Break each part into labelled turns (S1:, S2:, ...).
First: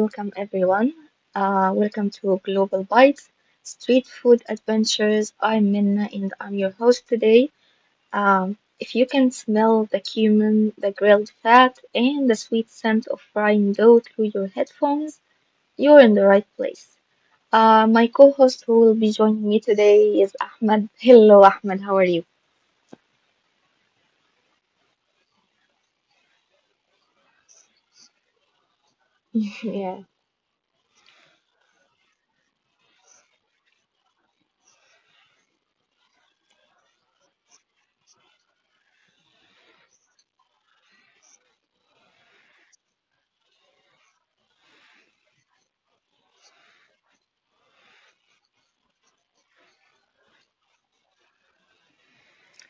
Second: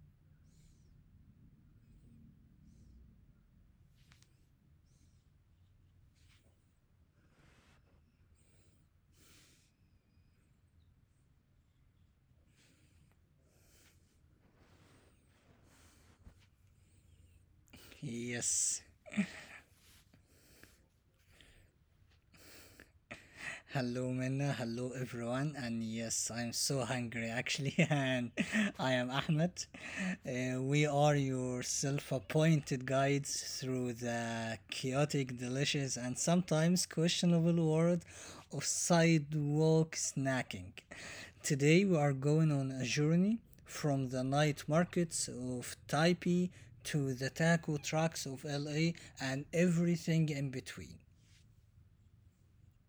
S1: welcome everyone. Welcome to Global Bites Street Food Adventures. I'm Minna and I'm your host today. If you can smell the cumin, the grilled fat, and the sweet scent of frying dough through your headphones, you're in the right place. My
S2: Yes.
S1: co-host who will be joining me today is Ahmed. Hello, Ahmed. How are you?
S2: Hello, Minna. Hello, everyone. And yes, I'm so hungry actually. And I am Ahmed.
S1: Yeah.
S2: We are your self appointed guides through the chaotic, delicious, and sometimes questionable world of sidewalk snacking. Today, we are going on a journey from the night markets of Taipei to the taco trucks of LA and everything in between.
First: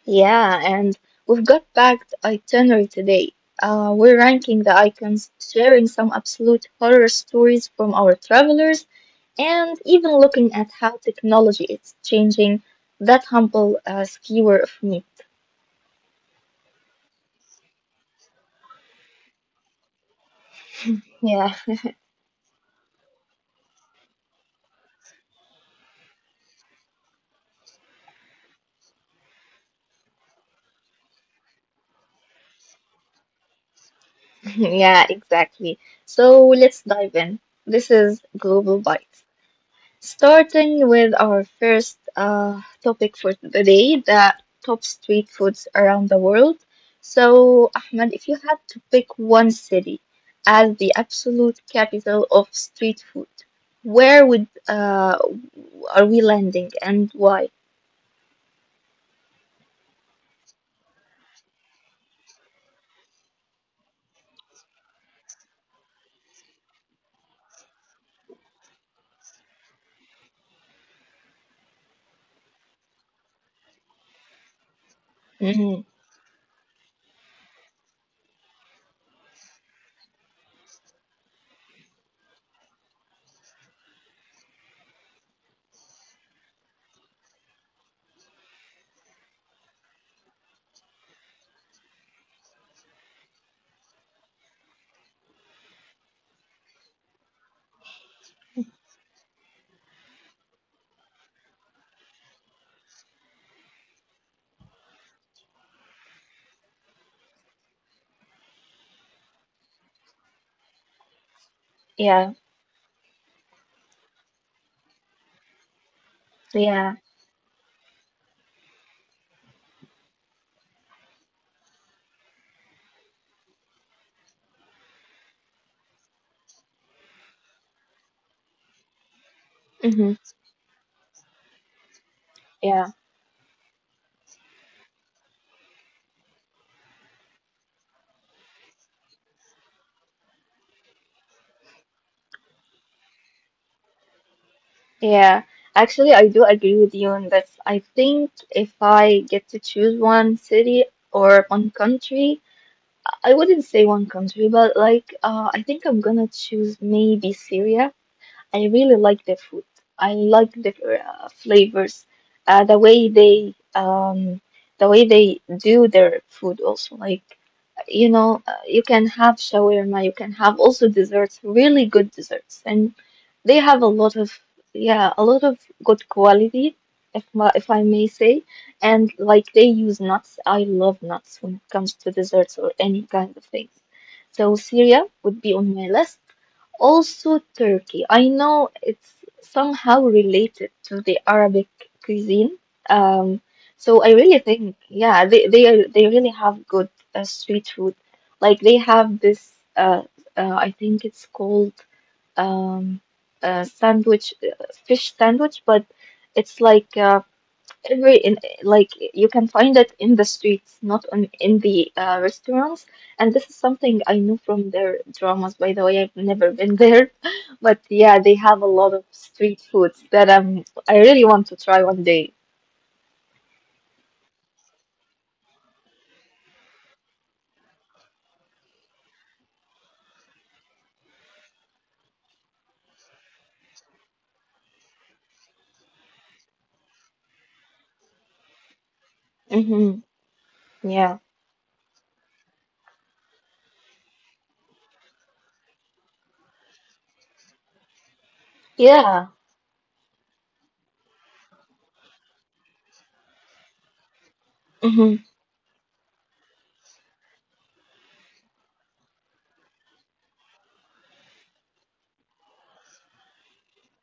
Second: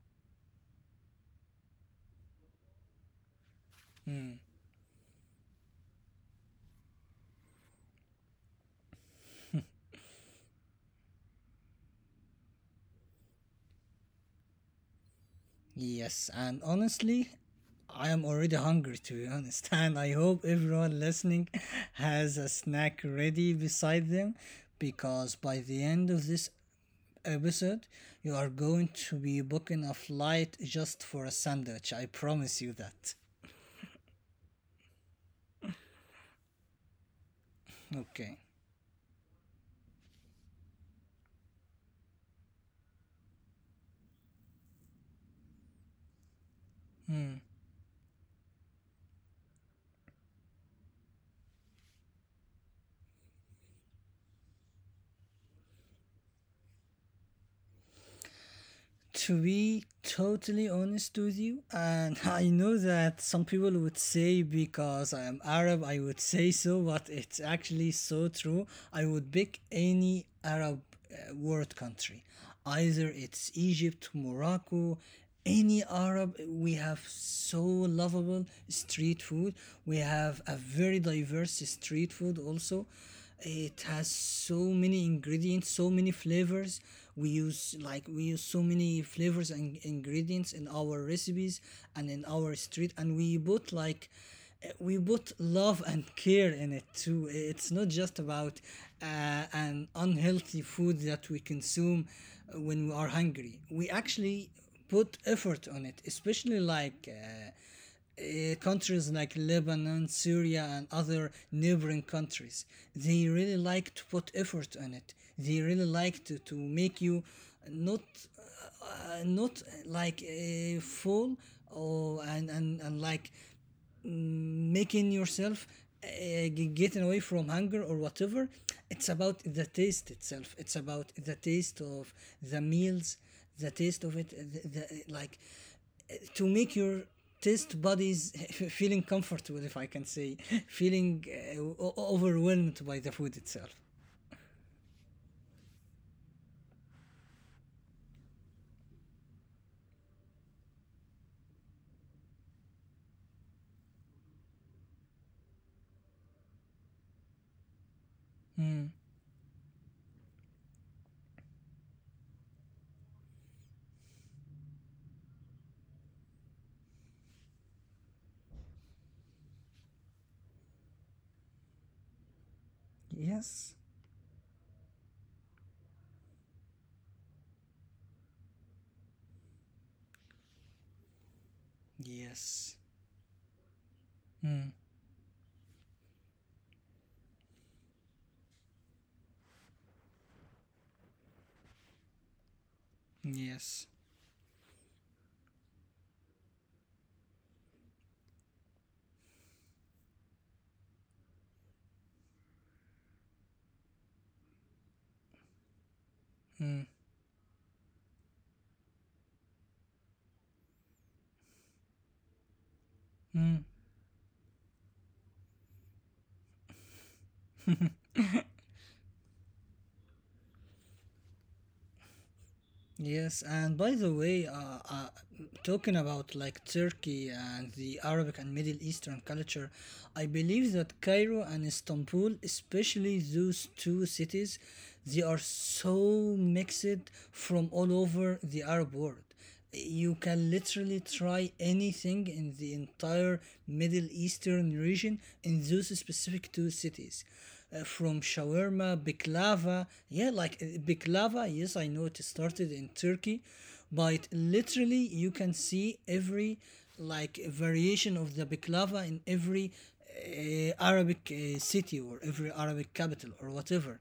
S1: Yeah, and we've got back the itinerary today. We're ranking the icons, sharing some absolute horror stories from our travelers, and even looking at how technology is changing that humble skewer of meat.
S2: Yes, and honestly, I am already hungry to be honest, and I hope everyone
S1: Yeah,
S2: listening has a snack ready beside them because by the end of this episode, you are going to be booking a flight just for a sandwich. I promise you that.
S1: yeah, exactly. So let's dive in. This is
S2: Okay.
S1: Global Bites. Starting with our first topic for today, the top street foods around the world. So, Ahmed, if you had to pick one city as the absolute capital of street food, where would are we landing and why?
S2: To be totally honest with you, and I know that some people would say because I am Arab, I would say so, but it's actually so true. I would pick any Arab world country, either it's Egypt, Morocco,
S1: Mm-hmm.
S2: any Arab. We have so lovable street food. We have a very diverse street food, also it has so many ingredients, so many flavors. We use so many flavors and ingredients in our recipes and in our street, and we put like we put love and care in it too. It's not just about an unhealthy food that we consume when we are hungry. We actually put effort on it, especially like countries like Lebanon, Syria, and other neighboring
S1: Yeah,
S2: countries. They really like to put effort on it. They really like to
S1: yeah.
S2: make you not not like a fool or and like making yourself uh, getting away from hunger or whatever. It's about the
S1: Hmm.
S2: taste itself. It's about the taste of the
S1: Yeah.
S2: meals, the taste of it, like to make your test bodies feeling comfortable, if I can say, feeling overwhelmed by the food itself.
S1: Yeah, actually, I do agree with you on this. I think if I get to choose one city or one country, I wouldn't say one country, but like I think I'm gonna choose maybe Syria. I really like their food. I like the flavors, uh, the way they um, the way they do their food also. Like you can have shawarma, you can have also desserts, really good desserts, and they have a
S2: Yes.
S1: lot of, yeah, a lot of good quality, if I may say, and like they use nuts. I love nuts when it comes to desserts or
S2: Yes.
S1: any kind of things. So
S2: Mm.
S1: Syria would be on my list. Also Turkey. I know it's somehow related to the Arabic cuisine. Um, so I
S2: Yes.
S1: really think, yeah, they really have good street food. Like they have this, I think it's called um, fish sandwich, but it's
S2: Mm.
S1: like every in like you can find it in the streets, not on in the restaurants. And this is
S2: Mm.
S1: something I know from their dramas. By the way, I've never been there, but yeah, they have a lot of street foods that I really want to try one day.
S2: Yes. And by the way, uh, talking about like Turkey and the Arabic and Middle Eastern culture, I believe that Cairo and Istanbul, especially those two cities, they are so mixed from all over the Arab world.
S1: Mm-hmm.
S2: You can literally
S1: Yeah.
S2: try anything in the entire Middle Eastern region in those specific two cities. From shawarma,
S1: Yeah.
S2: baklava, yeah, like baklava, yes, I know it started in Turkey, but literally
S1: Mm-hmm.
S2: you can see every like variation of the baklava in every Arabic city, or every Arabic capital or whatever.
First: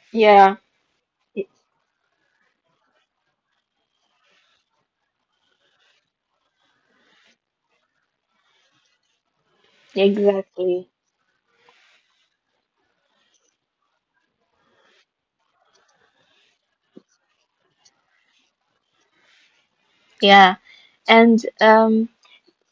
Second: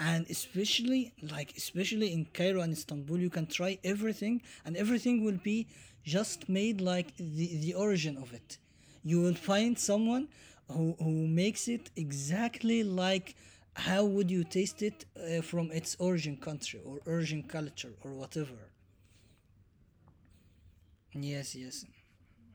S2: and
S1: Yeah.
S2: especially
S1: E-
S2: like especially in Cairo and Istanbul you can try everything, and everything will be just made like the origin of it. You will find someone
S1: Exactly.
S2: who makes it exactly like how would you taste it from its origin country or origin culture or whatever.
S1: Yeah. And
S2: Yes. Yes.
S1: um.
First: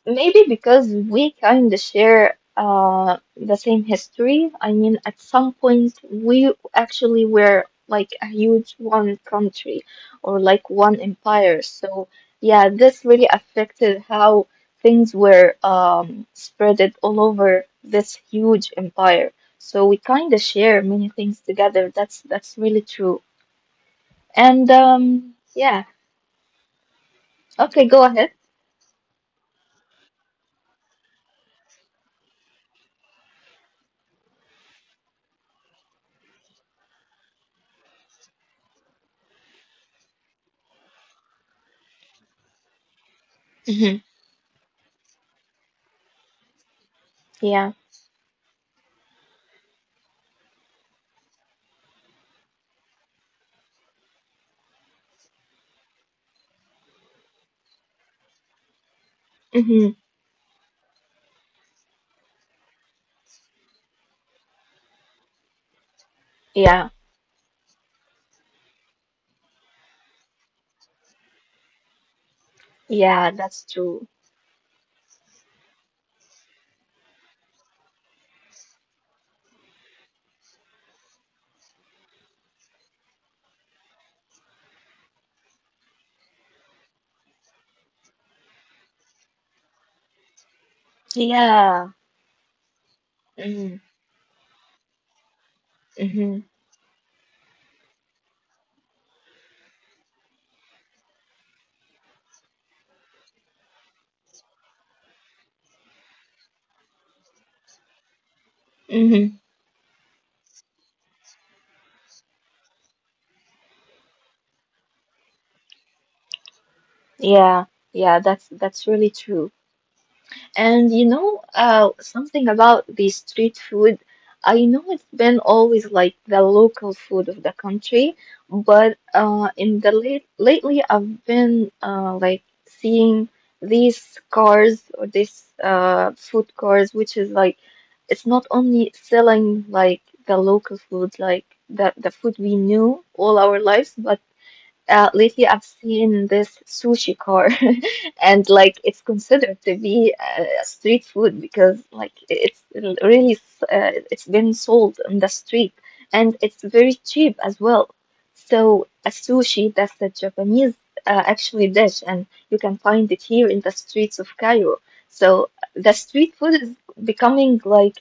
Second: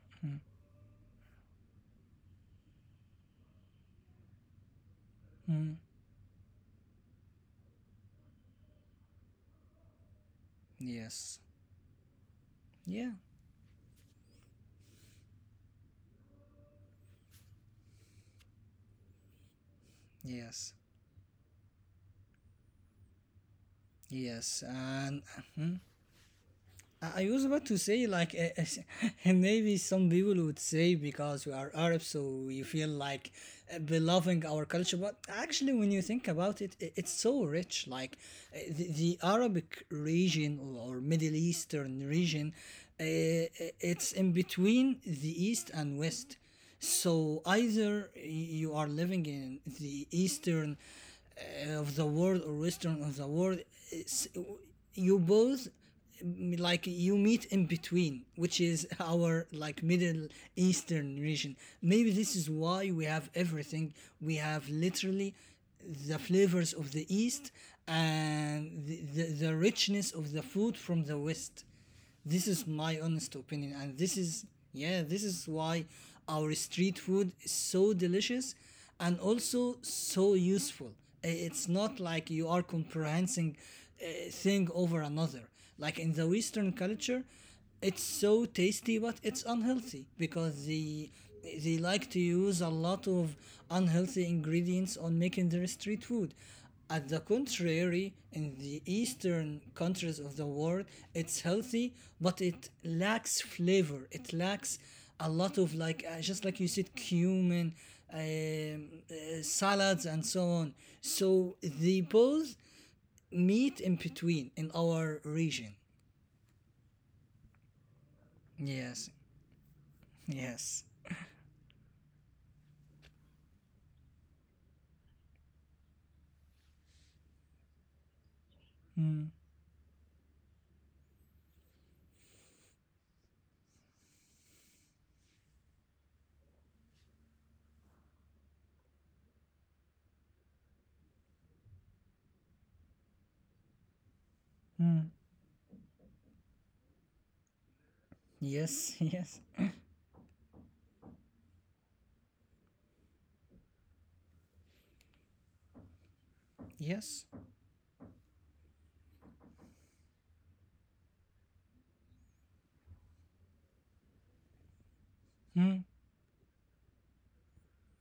S1: maybe because we kind of share the same history. I mean, at some point, we actually were like a huge one country or like one
S2: Yes.
S1: empire. So, yeah, this
S2: Yeah.
S1: really affected how things were spreaded all over this huge empire. So we kind of
S2: Yes.
S1: share many things together. That's really true.
S2: Yes.
S1: And
S2: And
S1: yeah,
S2: I was about to
S1: okay, go
S2: say,
S1: ahead.
S2: like, maybe some people would say because we are Arabs, so we feel like beloving our culture. But actually, when you think about it, it's so rich. Like, the Arabic region or Middle Eastern region, uh,
S1: Hmm.
S2: it's in between the East and West. So
S1: Yeah.
S2: either you are living in the Eastern of the world or Western of the world, it's- you both, like you meet in between, which is our like
S1: Hmm.
S2: middle eastern region. Maybe this is why we have everything. We have literally the flavors
S1: Yeah.
S2: of the east and the richness of the food from the west. This is my
S1: Yeah,
S2: honest
S1: that's
S2: opinion, and
S1: true.
S2: this is, yeah, this is why our street food is so delicious and also so useful. It's not like you are comprehending a thing over another. Like in the Western culture, it's so tasty, but it's unhealthy because they
S1: Yeah.
S2: like to use a lot of
S1: Mm.
S2: unhealthy ingredients on making their street food.
S1: Hmm.
S2: At the contrary, in the eastern countries of the world, it's healthy, but it lacks flavor. It lacks a lot of like, just like you said, cumin,
S1: Hmm.
S2: salads, and so on. So they both meet in between in our region.
S1: Yeah. Yeah, that's really
S2: Yes,
S1: true.
S2: yes,
S1: And something about the street food, I know it's been always like the local food of the country, but in the lately I've been like seeing these cars or these food cars, which is like it's not only selling like the local food, like the food we knew all our lives, but lately, I've seen this sushi car, and like
S2: yes,
S1: it's
S2: yes,
S1: considered to be street food because like it's been sold on the street, and it's very
S2: yes.
S1: cheap as well. So a sushi, that's a Japanese actually dish, and you can find it here in the streets of Cairo. So the street food is becoming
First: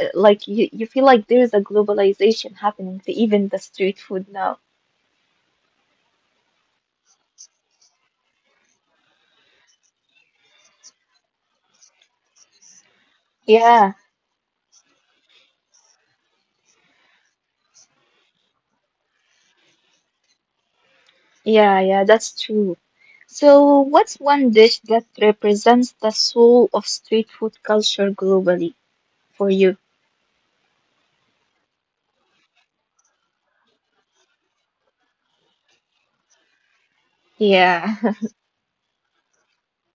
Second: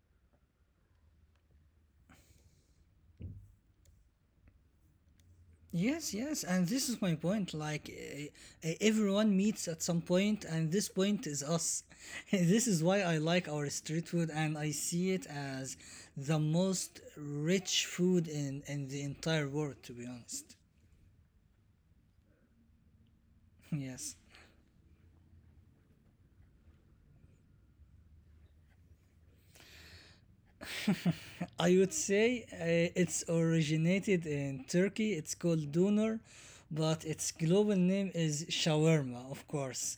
S1: like you feel like there is a globalization happening to even the street food now.
S2: Yes, yes, and this is my point. Like, everyone meets at some point, and this point is us. This is why I like our
S1: Yeah.
S2: street food, and I see it as the most rich food in the entire world, to be honest.
S1: Yeah, yeah, that's true. So,
S2: Yes.
S1: what's one dish that represents the soul of street food culture globally for you?
S2: I would say it's originated in Turkey. It's called doner, but its global
S1: Yeah,
S2: name is shawarma, of course.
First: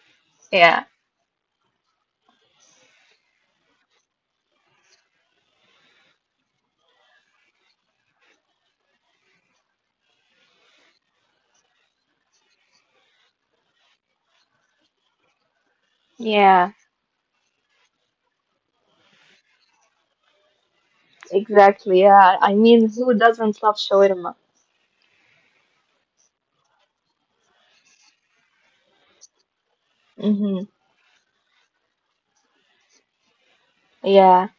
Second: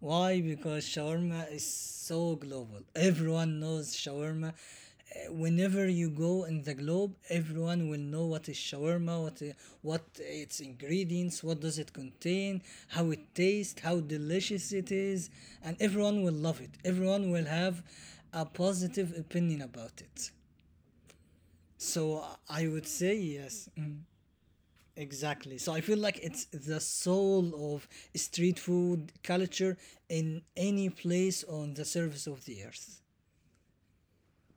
S2: Why? Because
S1: yeah,
S2: shawarma is so global. Everyone knows shawarma. Whenever you go in the globe, everyone will know what is shawarma, what its ingredients, what does it contain, how it tastes, how delicious it is, and everyone will love it.
S1: yeah,
S2: Everyone will have a positive opinion about it.
S1: exactly.
S2: So
S1: Yeah, I
S2: I would
S1: mean,
S2: say
S1: who doesn't
S2: yes,
S1: love shawarma?
S2: exactly. So I feel like it's the soul of street food culture in
S1: Mm-hmm.
S2: any place on the surface of the earth.
S1: Yeah.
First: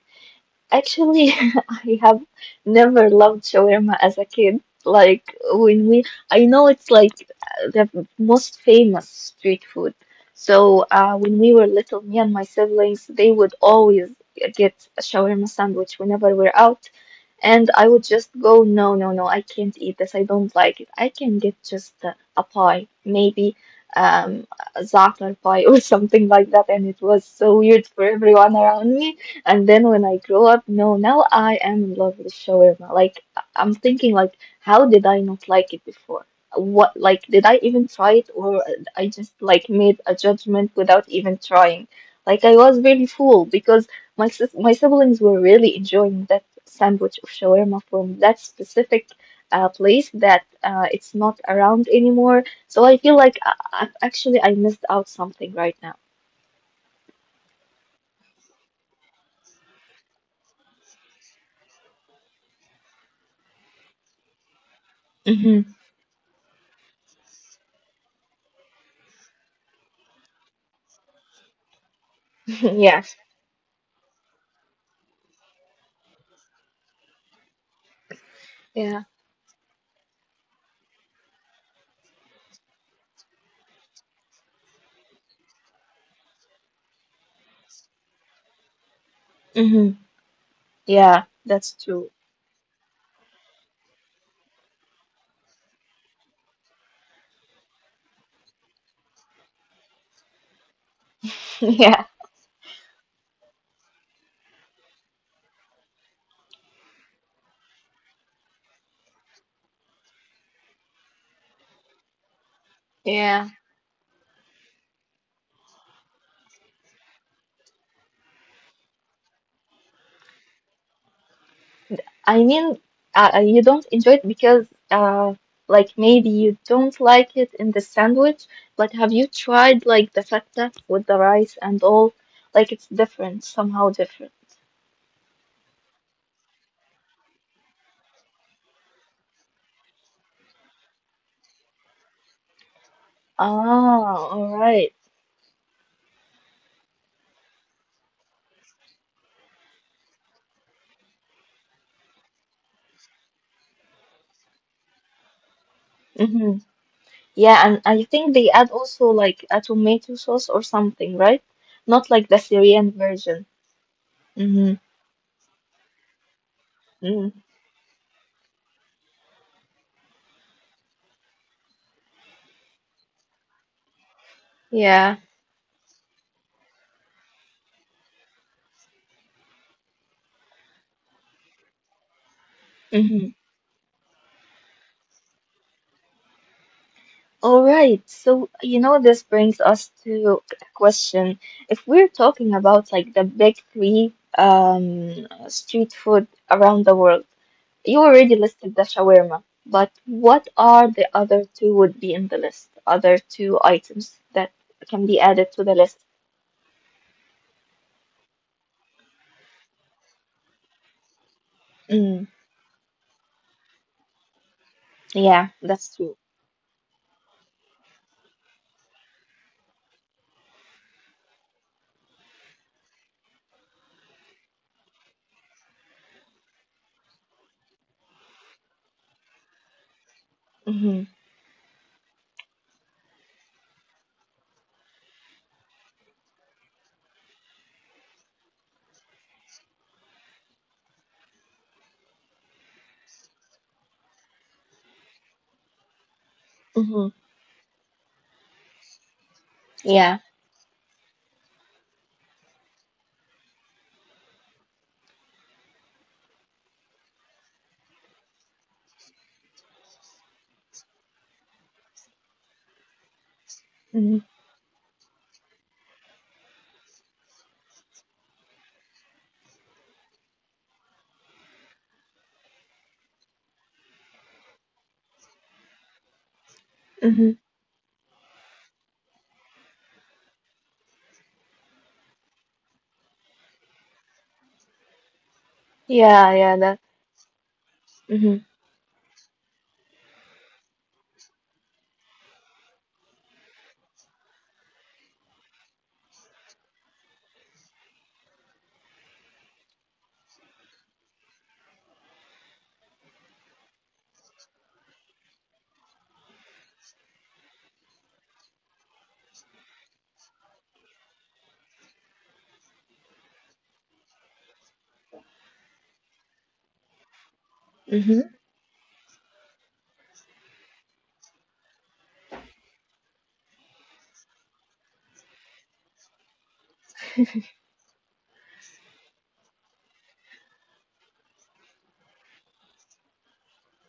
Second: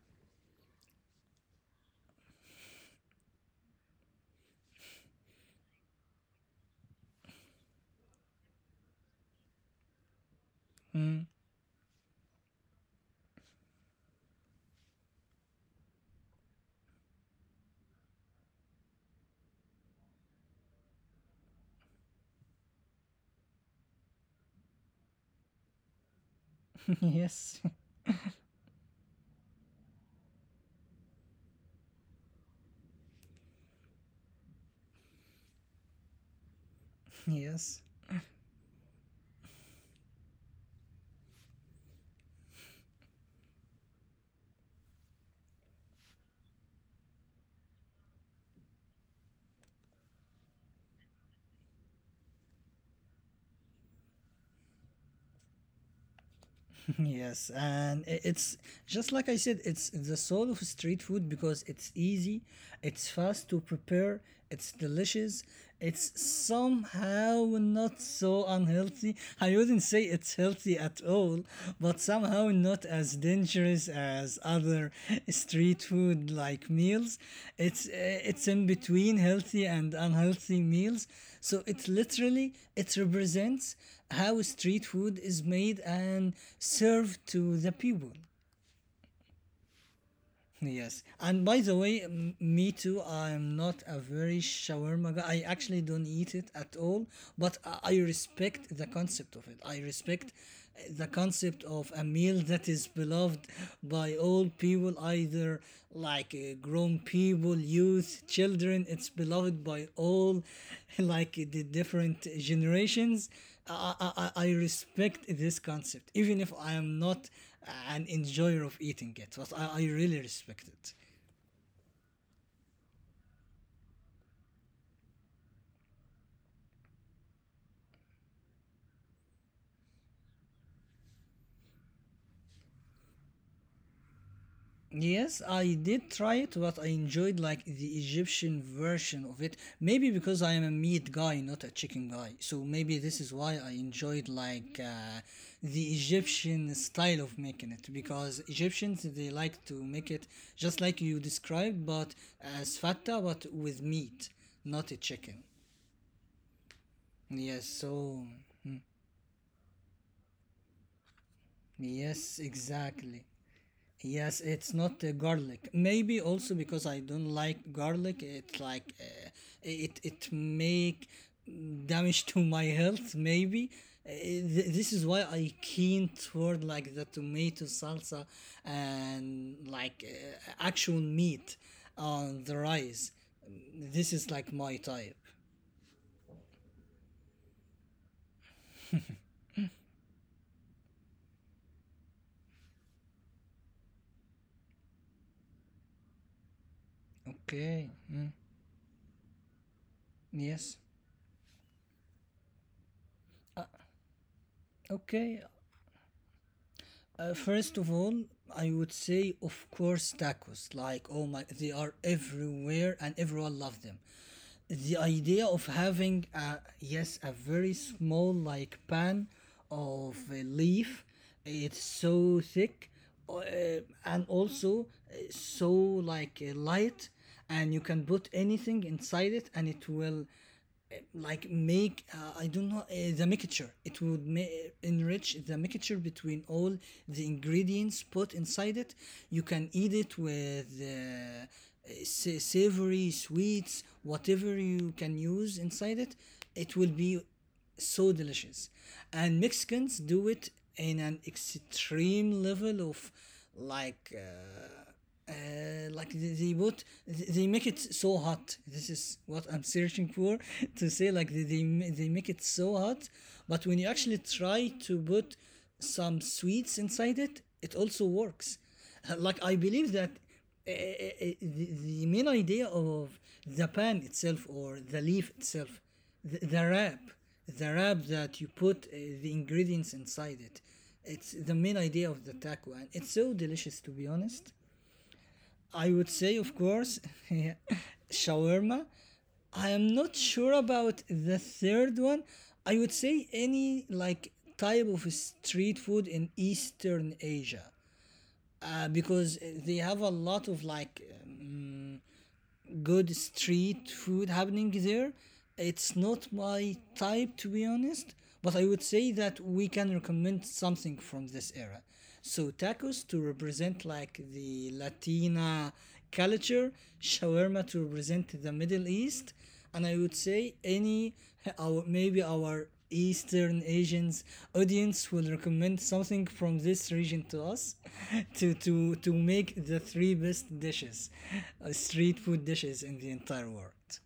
S1: Actually, I have never loved shawarma as a kid. Like I know it's like the most famous street food. So when we were little, me and my siblings, they would always get a shawarma sandwich whenever we're out. And I would just go, no, no, no, I can't eat this. I don't like it. I can get just a pie, maybe um, a za'atar pie or something like that. And it was so
S2: Yes,
S1: weird for everyone around me. And then when I grew up, no, now I am in love with shawarma. Like, I'm thinking, like, how did I not like it before? What, like, did I
S2: yes,
S1: even try it or I just, like, made a judgment without even trying? Like, I was really fooled because my siblings were really enjoying that sandwich of shawarma from that specific place that it's not around anymore. So I feel like actually I missed out something right now.
S2: yes. And it's just like I said, it's the soul of street food because it's easy, it's fast to prepare, it's delicious,
S1: Hmm.
S2: it's somehow not so unhealthy. I wouldn't say it's healthy at all, but somehow not
S1: Yes.
S2: as dangerous as other street food like meals. It's in
S1: Yeah.
S2: between healthy and unhealthy meals. So it literally it represents how street food is made and served to the people.
S1: Hmm.
S2: Yes,
S1: Yeah,
S2: and by
S1: that's
S2: the way,
S1: true.
S2: me too. I'm not a very shawarma guy. I actually don't eat it at all, but I respect the concept of it. I respect the concept of a
S1: Yeah.
S2: meal that is beloved by all people, either like grown people, youth, children. It's beloved by all, like the different generations.
S1: Yeah.
S2: I respect this concept, even if I am not an enjoyer of eating it, but I really respect it.
S1: I mean, you don't enjoy it because like maybe you don't like it in the sandwich, but have you tried like the feta with the rice and all? Like it's different, somehow different.
S2: Yes, I did try it, but I enjoyed like the Egyptian version of it. Maybe because I am a meat guy, not a chicken guy. So maybe this is why I
S1: Ah,
S2: enjoyed
S1: all
S2: like
S1: right.
S2: the Egyptian style of making it. Because Egyptians they like to make it just like you described, but as fatta, but with meat, not a chicken.
S1: Yeah,
S2: Yes,
S1: and I think
S2: so
S1: they add also like a tomato sauce or something, right? Not like the
S2: yes,
S1: Syrian
S2: exactly.
S1: version.
S2: Yes,
S1: Mm-hmm.
S2: it's not garlic. Maybe also because I don't
S1: Mm.
S2: like garlic. It's like it it make damage to my health. Maybe this is
S1: Yeah.
S2: why I keen toward like the tomato salsa and like actual meat on the rice.
S1: Mm-hmm.
S2: This is like my type.
S1: All right. So, this brings us to a question. If we're talking about like the big three street food around the world,
S2: Okay.
S1: you already listed the shawarma, but what
S2: Yes.
S1: are the other two would be in the list? Other two items that can be
S2: Okay.
S1: added to the list?
S2: First of all, I would say, of course, tacos. Like, oh my, they are
S1: Mm.
S2: everywhere and everyone loves them. The idea
S1: Yeah,
S2: of
S1: that's true.
S2: having, a, yes, a very small, like, pan of a leaf, it's so thick, uh, and also so, like, light, and you can put anything inside it and it will
S1: Mm-hmm.
S2: like make I don't know, the mixture, it would enrich the mixture between all the ingredients put inside it. You can eat it with savory sweets, whatever you can use inside it, it will
S1: Mm-hmm.
S2: be so delicious. And Mexicans
S1: Yeah.
S2: do it in an extreme level of like uh, uh, like they make it so hot. This is what I'm searching for to say. Like they they make it so hot, but when you actually
S1: Mm-hmm.
S2: try to put some sweets inside it, it also works. Like I believe that uh, uh, the, the main idea of the pan itself or the leaf itself, the wrap,
S1: Mm-hmm.
S2: the wrap that you put the ingredients inside it, it's the main idea of the taco, and it's so delicious to be honest. I would say,
S1: Yeah,
S2: of
S1: yeah, that.
S2: course, yeah,
S1: Mm-hmm.
S2: shawarma. I am not sure about the third one. I would say any like type of street food in Eastern Asia, because they have a lot of like good street food happening there. It's not my type to be honest, but I would say that we can recommend something from this era. So tacos to represent like the Latina culture, shawarma to represent
S1: Mm-hmm.
S2: the Middle East, and I would say any, our, maybe our Eastern Asians audience will recommend something from this region to us to make the three best dishes, street food dishes in the entire world.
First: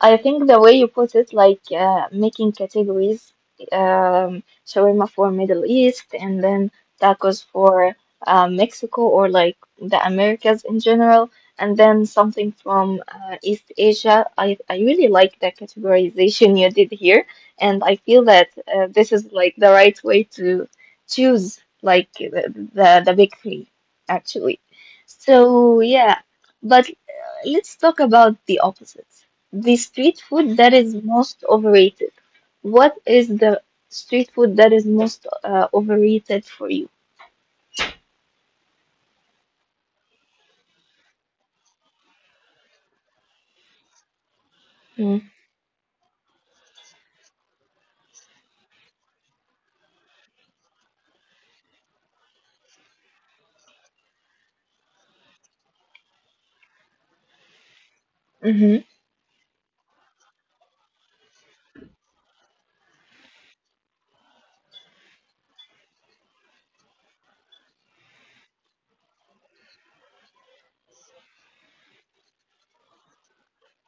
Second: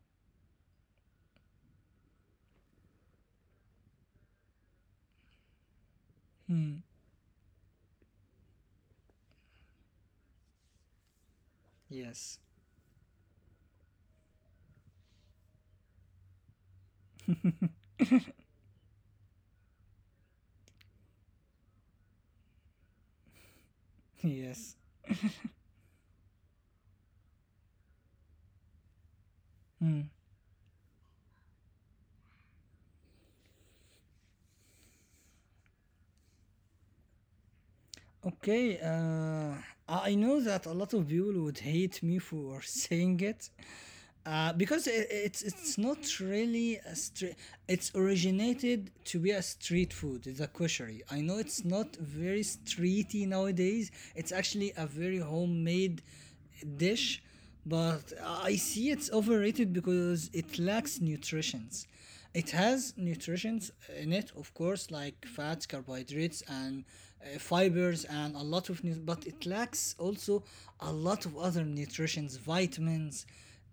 S1: I think the way you put it, like making categories, um, shawarma for Middle East, and then
S2: Hmm.
S1: tacos for Mexico or like the Americas in general, and then
S2: Yes,
S1: something from East Asia. I really like the categorization you did here, and I feel that this is like the right way to choose like the big three, actually.
S2: yes.
S1: So yeah, but let's talk about the opposites. The street food that is most overrated. What is the street food that is most overrated for you?
S2: Okay, I know that a lot of people would hate me for saying it, because I
S1: Mm.
S2: it's not really a street. It's originated to be a street food. It's a koshery. I know it's not very streety nowadays. It's actually a very homemade dish, but I
S1: Mm-hmm.
S2: see it's overrated because it lacks nutritions. It has nutrients in it, of course, like fats, carbohydrates, and fibers, and a lot of, nu- but it lacks also a lot of other nutrients, vitamins,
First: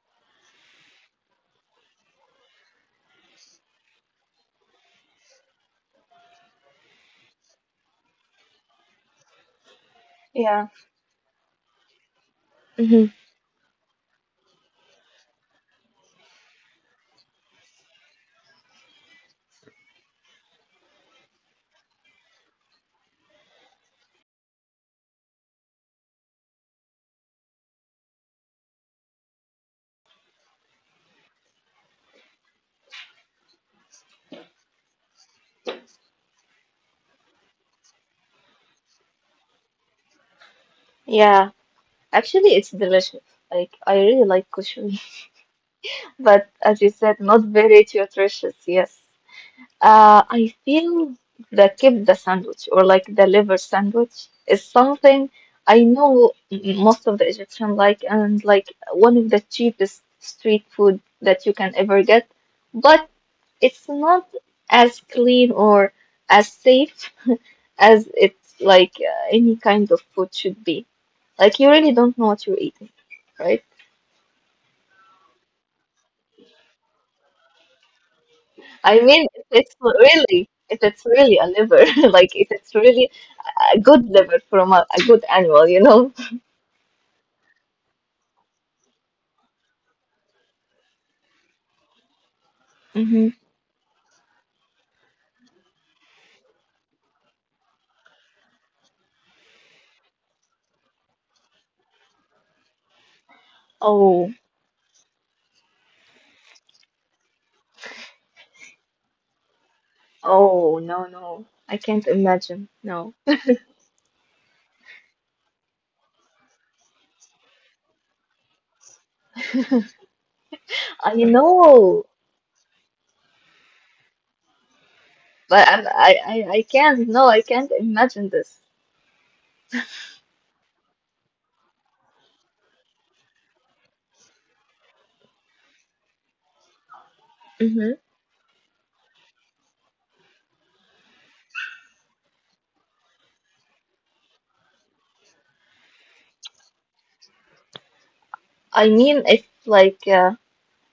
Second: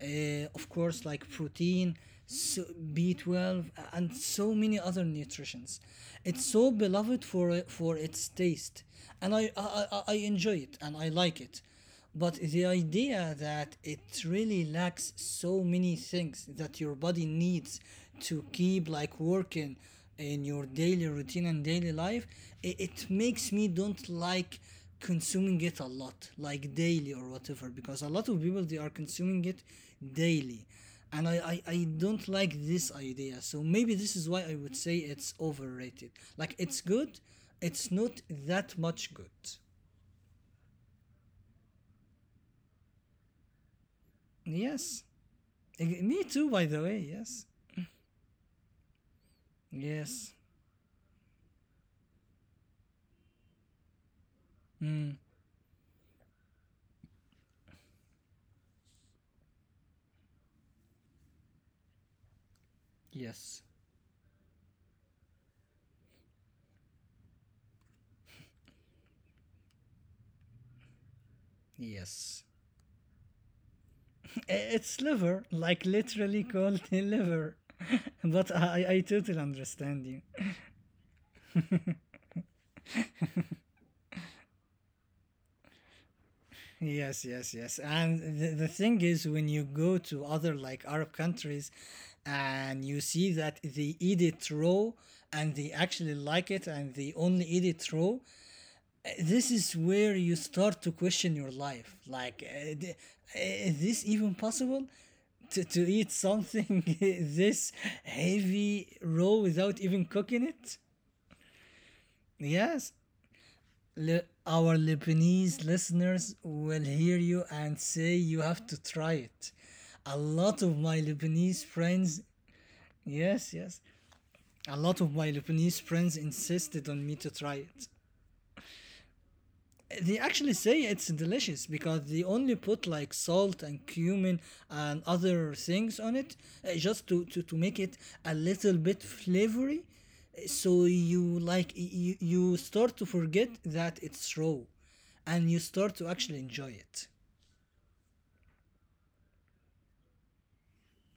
S2: of course, like protein, so B12, and so many other nutrients. It's so beloved for its taste, and I enjoy
S1: Yeah.
S2: it and I like it. But the
S1: Hmm.
S2: idea that it really lacks so many things that your body needs to keep like working in your daily routine and daily life, it makes me don't like consuming it a lot, like daily or whatever, because a lot of people they are consuming it daily. And I don't like this idea. So maybe this is why I would say it's overrated. Like it's good, it's not that much good.
S1: Yeah, actually, it's delicious. Like, I really like kushari,
S2: Yes. Me
S1: but
S2: too, by
S1: as
S2: the
S1: you
S2: way.
S1: said, not
S2: Yes.
S1: very nutritious. Yes.
S2: Yes.
S1: I feel the kibda sandwich or like the liver sandwich is
S2: Mm.
S1: something I know most of the Egyptian like and like one of the cheapest street food that you can ever get, but
S2: Yes.
S1: it's not as clean or as safe as it's like any kind of food should be. Like you really don't know
S2: Yes.
S1: what you're eating, right?
S2: It's liver, like literally called liver. But I
S1: I
S2: totally
S1: mean, if it's
S2: understand you.
S1: really, if it's really a liver, like if it's really a good liver from a good animal, you know?
S2: Yes, yes, yes. And the thing is, when you go to other like Arab countries and you see
S1: Mm-hmm.
S2: that they eat it raw, and they actually like it and they only eat it raw, this is where you start to question your life like is this even
S1: Oh,
S2: possible to, eat something this heavy raw without even cooking it.
S1: Oh, no, no. I can't imagine.
S2: Yes.
S1: No.
S2: Le- our Lebanese listeners will hear you and say you have to try it. A lot of my
S1: I
S2: Lebanese
S1: know,
S2: friends, yes, yes, a lot of my Lebanese
S1: but
S2: friends
S1: I
S2: insisted on me
S1: can't.
S2: to
S1: No,
S2: try
S1: I
S2: it.
S1: can't imagine this.
S2: They actually say it's delicious because they only put like salt and cumin and other things on it, just to, to make it
S1: Mm-hmm.
S2: a little bit flavory. So you like you start to forget that it's raw and you start to actually enjoy it.
S1: I mean,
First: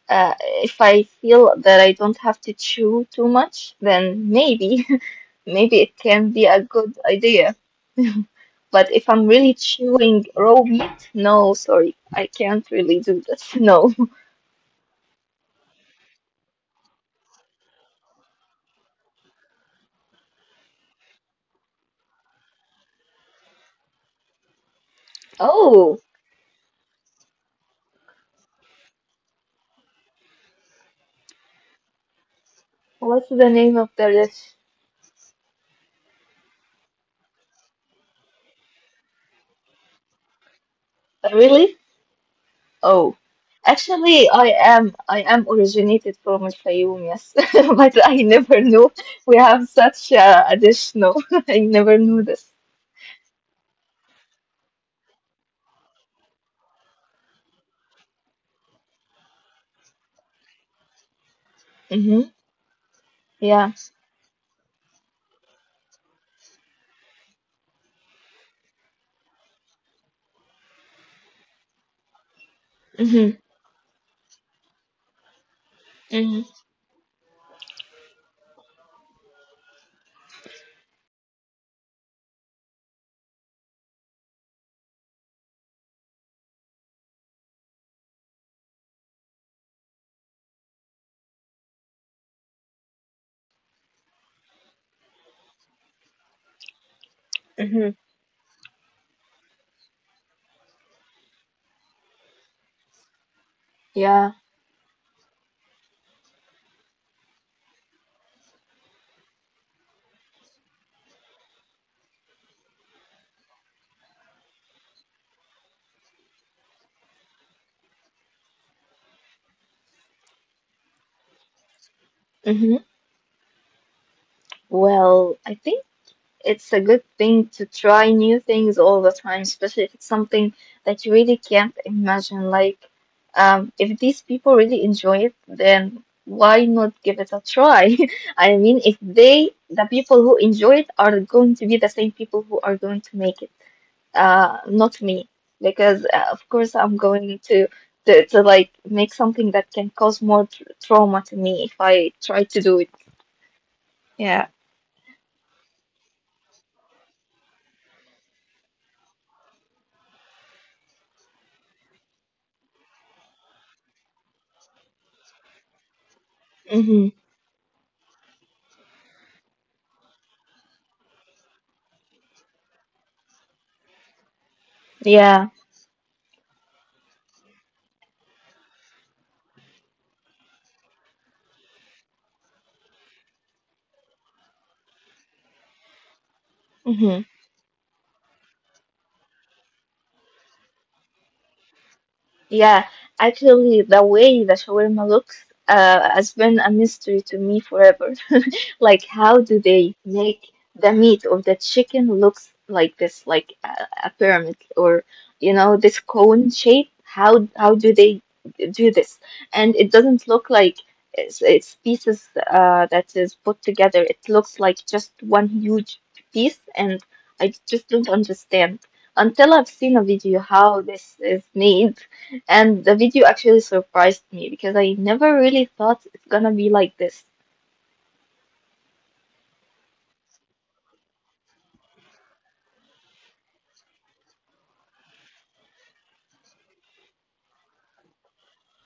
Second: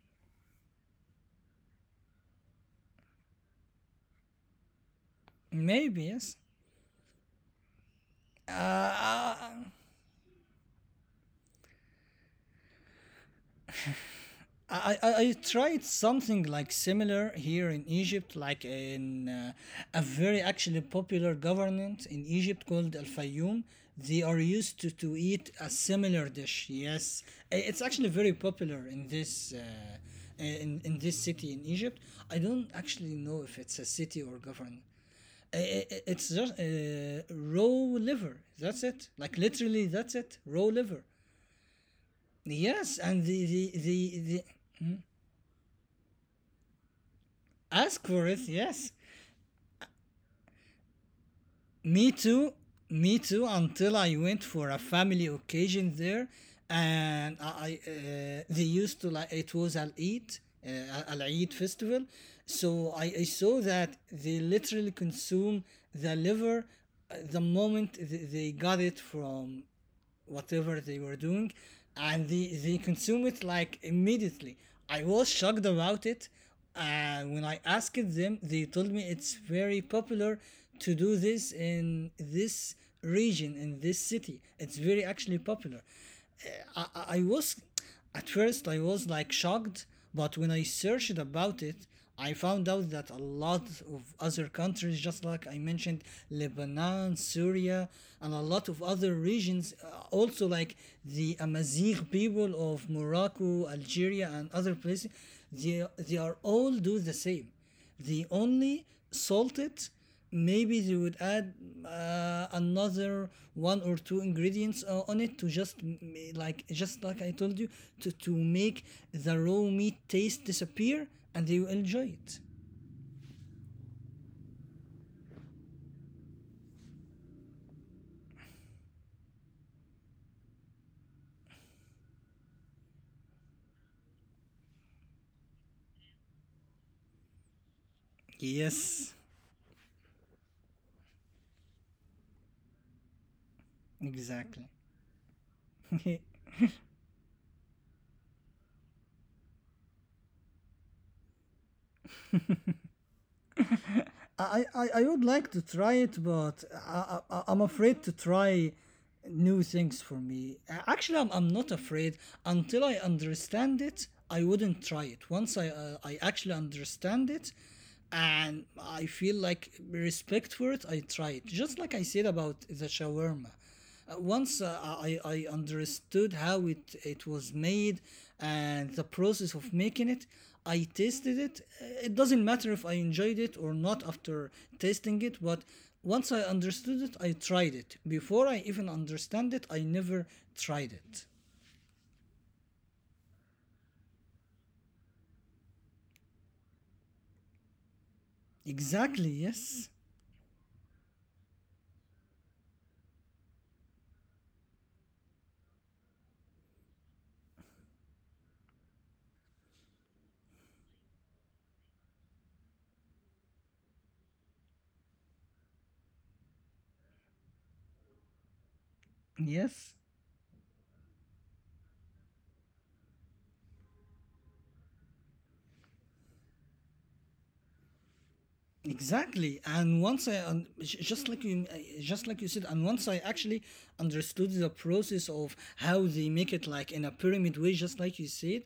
S1: uh, if I feel that I don't have to chew too much, then maybe, maybe it
S2: Maybe
S1: can be
S2: yes.
S1: a good idea. But if
S2: Uh,
S1: I'm really chewing raw meat, no, sorry, I can't really do this. No.
S2: I tried something like similar here in Egypt, like in a very actually popular government in Egypt called Al Fayoum. They are used to eat a
S1: Oh,
S2: similar dish. Yes, it's actually very popular in this in this city in Egypt. I don't
S1: what's
S2: actually
S1: the
S2: know
S1: name
S2: if
S1: of
S2: it's
S1: the
S2: a
S1: dish?
S2: city or government. It's just raw liver. That's it. Like literally, that's it. Raw liver.
S1: Really? Oh,
S2: Yes, and
S1: actually, I
S2: the
S1: am I am originated from Al Fayoum, yes, but I
S2: ask for it.
S1: never knew
S2: Yes.
S1: we have such a dish. No, I never
S2: Me
S1: knew this.
S2: too. Me too. Until I went for a family occasion there, and I they used to like it was Al Eid, Al Eid festival.
S1: Mm-hmm.
S2: So I saw
S1: Yeah.
S2: that they literally consume the liver the moment they got it from whatever they were doing, and they consume
S1: Mm-hmm.
S2: it like immediately. I was shocked about it,
S1: Mm-hmm.
S2: and when I asked them they told me it's very popular to do this in this region, in this city it's very actually popular. I was, at first I was like shocked, but when I searched about it, I found out that a lot of other countries, just like I mentioned, Lebanon,
S1: Mm-hmm.
S2: Syria, and a lot of other regions, also like the Amazigh people of Morocco,
S1: Yeah.
S2: Algeria, and other places, they are all do the same. They only salt it. Maybe they would add another one or two ingredients on it to just like just like I told you to, make the raw meat taste disappear, and they will enjoy it.
S1: Mm-hmm. Well, I think, it's a good thing to try new things all the time, especially if it's something that you really can't imagine. Like, if these people really enjoy it, then why not give it a try? I mean, if
S2: Yes,
S1: they, the people who enjoy it, are going to be the same people who are going to make it,
S2: exactly.
S1: not me, because of course I'm going to. To like make something that can cause more tr trauma to me if I try to do it. Yeah.
S2: I would like to try it, but I'm afraid to try new things for me. Actually, I'm not afraid. Until I understand it, I wouldn't try it. Once I actually
S1: Mm-hmm.
S2: understand it and I feel like respect for it, I try it. Just like I said about the shawarma. Once
S1: Yeah.
S2: I understood how it was made and the process of making it, I tasted it. It doesn't matter if I enjoyed it or not after tasting it, but once I understood
S1: Mm-hmm.
S2: it, I tried it. Before I even understand it, I never tried it.
S1: Yeah, actually, the way the shawarma looks has been a mystery to me forever. Like, how
S2: Exactly,
S1: do they
S2: yes.
S1: make the meat of the chicken looks like this, like a pyramid or, this cone shape? How do they do this? And it doesn't look like it's pieces that is put together. It looks like just one huge piece, and I just don't understand until I've seen a
S2: Yes.
S1: video how this is made. And the video actually surprised me because I never really thought it's gonna be like this.
S2: Exactly, and once I un- j- just like you said, and once I actually understood the process of how they make it, like in a pyramid way, just like you said,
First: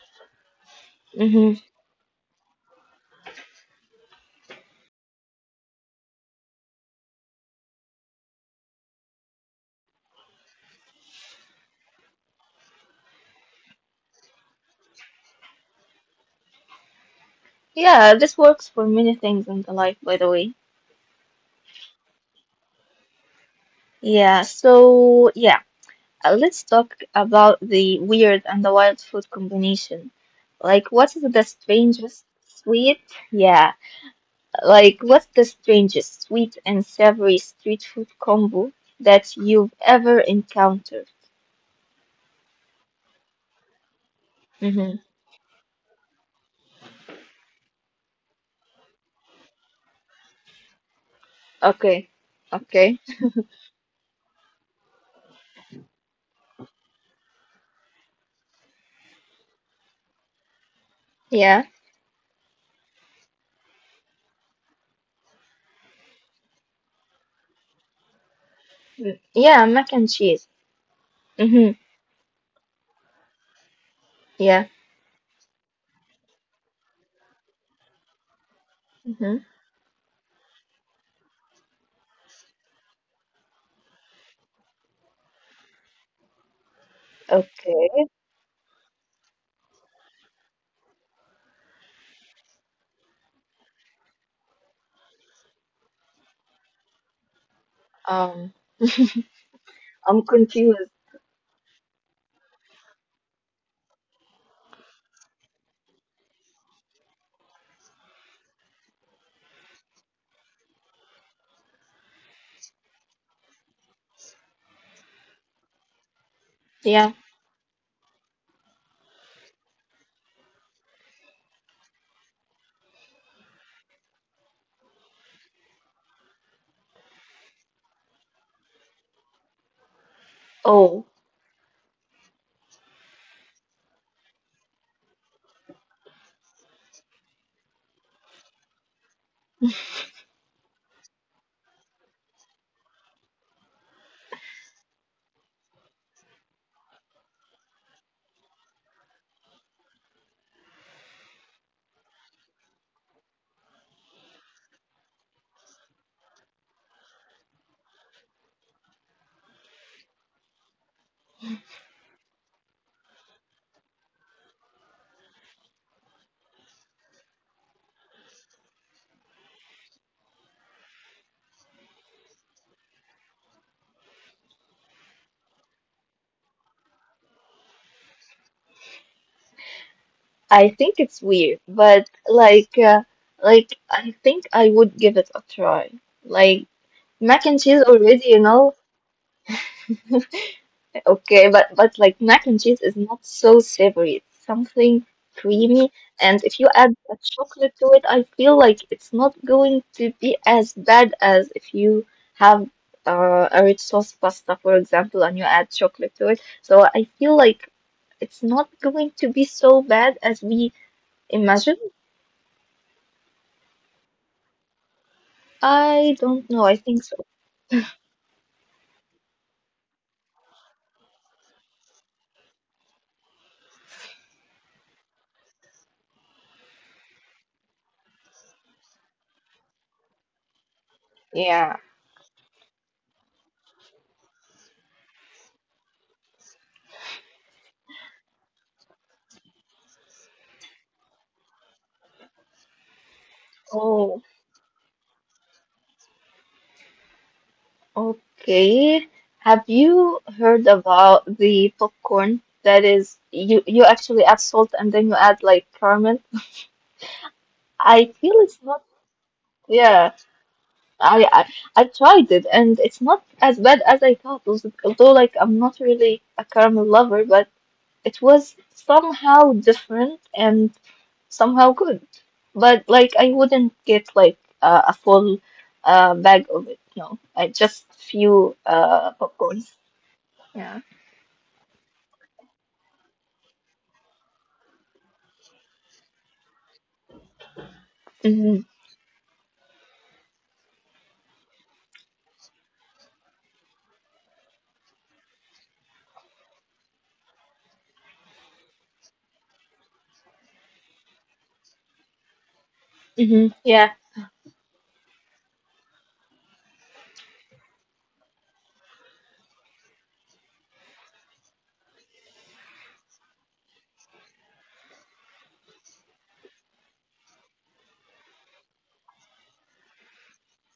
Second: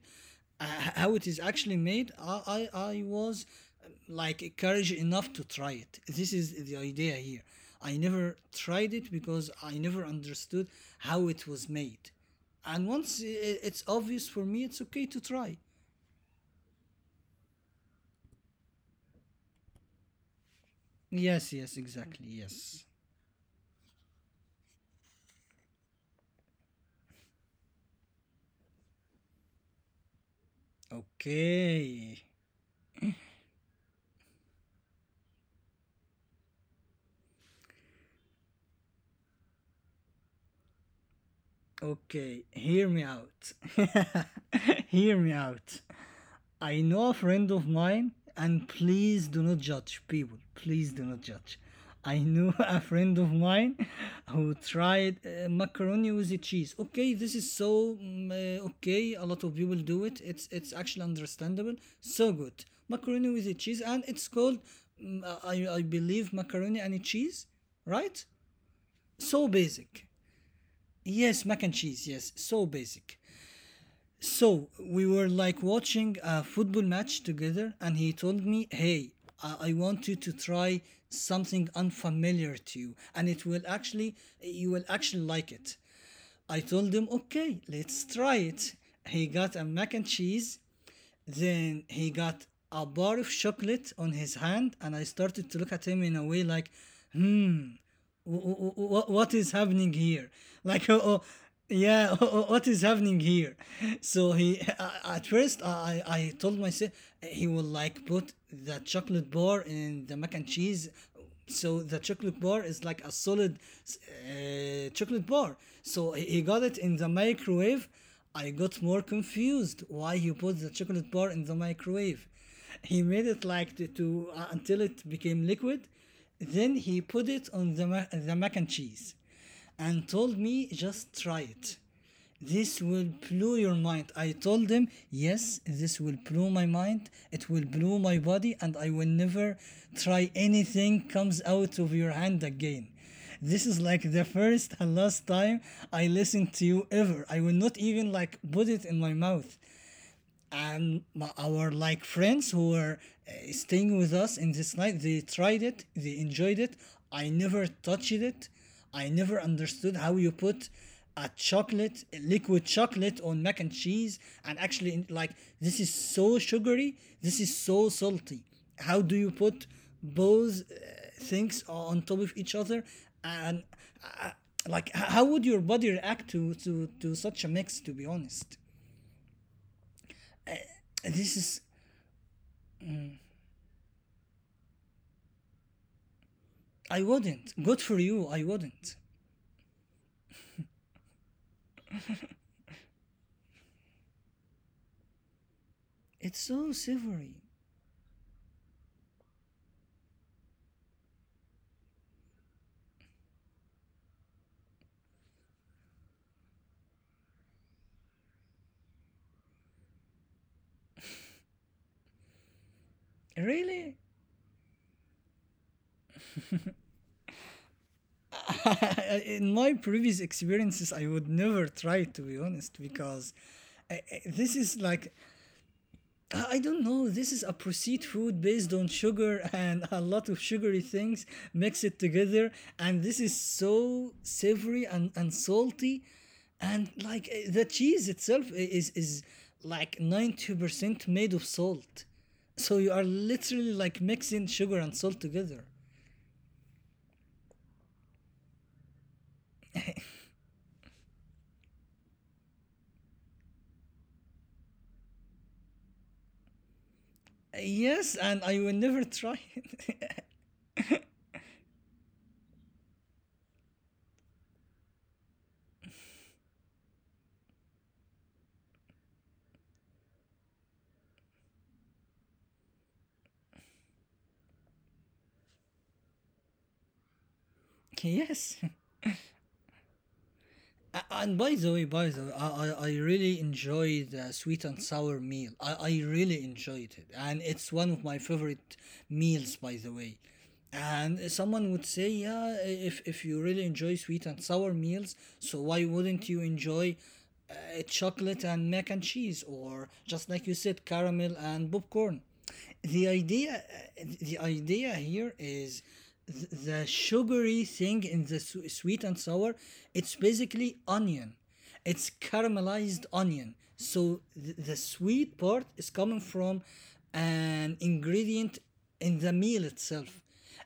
S2: uh, how it is
S1: Hmm.
S2: actually made, I was like courage enough to try it. This is the idea here. I never tried it because I never understood how it was made, and it's obvious for me, it's okay to try.
S1: Yeah, this works for many things in the life, by the way.
S2: Yes, yes, exactly, yes.
S1: Yeah, so yeah, let's talk about the weird and the wild food combination. Like, what is the strangest
S2: Okay.
S1: sweet? Yeah, like, what's the strangest sweet and savory street food combo that you've ever encountered?
S2: Okay, hear me out.
S1: Mm-hmm.
S2: Hear me out. I know a friend of mine, and please do not judge people. Please do not judge.
S1: Okay,
S2: I knew a
S1: okay.
S2: friend of mine who tried macaroni with the cheese. Okay, this is so okay. A lot of people do it. It's actually
S1: Yeah.
S2: understandable. So good macaroni with the cheese, and it's called mm, I believe macaroni and cheese, right?
S1: Mm,
S2: So
S1: yeah, mac and
S2: basic.
S1: cheese.
S2: Yes, mac
S1: Mm-hmm.
S2: and cheese. Yes, so basic.
S1: Yeah.
S2: So we were like watching a football match together, and he told me, hey,
S1: Mm-hmm.
S2: I want you to try something unfamiliar to you, and it will actually, you will actually like it. I told him, okay, let's
S1: Okay.
S2: try it. He got a mac and cheese, then he got a bar of chocolate on his hand, and I started to look at him in a way like,
S1: Um,
S2: what is happening
S1: I'm
S2: here? Like,
S1: confused.
S2: oh, yeah, what is happening here? At first, I told myself he will like put the chocolate bar in the mac and cheese. So the chocolate bar is like a solid chocolate bar. So he got it in the
S1: Yeah.
S2: microwave. I got more confused why he put the chocolate bar in the microwave. He made it like to until it became liquid, then he put it on the, the mac and cheese and told me,
S1: Oh,
S2: just try it. This will blow your mind. I told him, yes, this will blow my mind. It will blow my body, and I will never try anything comes out of your hand again. This is like the first and last time I listen to you ever. I will not even like put it in my mouth. And my, our like friends who were staying with us in this night, they tried it, they enjoyed it. I never touched it. I never understood how you put a chocolate, a liquid chocolate on mac and cheese, and actually like this is so sugary, this is so salty. How do you put both things on top of each other and uh, how would your body react to, to such a mix, to be honest?
S1: I think it's
S2: This is...
S1: weird, but like I think I would give it a try. Like
S2: I
S1: mac
S2: wouldn't.
S1: and cheese
S2: Good for
S1: already,
S2: you.
S1: you
S2: I
S1: know,
S2: wouldn't.
S1: Okay, but like mac and cheese is not so savory. It's something creamy,
S2: It's
S1: and
S2: so
S1: if you add
S2: savory.
S1: a chocolate to it, I feel like it's not going to be as bad as if you have a rich sauce pasta, for example, and you add chocolate to it. So I feel like it's not going to be so bad as we imagine.
S2: Really?
S1: I don't know. I think so.
S2: In my previous experiences, I would never try, to be honest, because this is like, I don't know. This is a processed food based on sugar and a lot of sugary things
S1: Yeah.
S2: mix it together, and this is so savory and salty, and like the cheese itself is like 90% made of salt, so you are literally like
S1: Oh.
S2: mixing sugar and salt together.
S1: Okay. Have you heard about the popcorn that is you actually add salt and then you add like caramel? I
S2: Yes,
S1: feel
S2: and I
S1: it's
S2: will
S1: not.
S2: never try it.
S1: Yeah, I I, I tried it and it's not as bad as I thought. Although, like I'm not really a caramel lover, but it was somehow different and somehow good. But like I wouldn't get like a full bag of it. No, I just few
S2: Yes.
S1: popcorns. Yeah.
S2: A- And by the way, I really enjoyed the sweet and sour meal. I really enjoyed it. And it's one of my favorite meals, by the way. And someone would say, yeah, if you really enjoy sweet and sour meals, so why wouldn't you enjoy uh, chocolate and mac and cheese or just like you said, caramel and popcorn? the
S1: Mm-hmm.
S2: idea
S1: Yeah.
S2: the idea here is the sugary thing in the sweet and sour, it's basically onion, it's caramelized onion. So the sweet part is coming from an ingredient in the meal itself.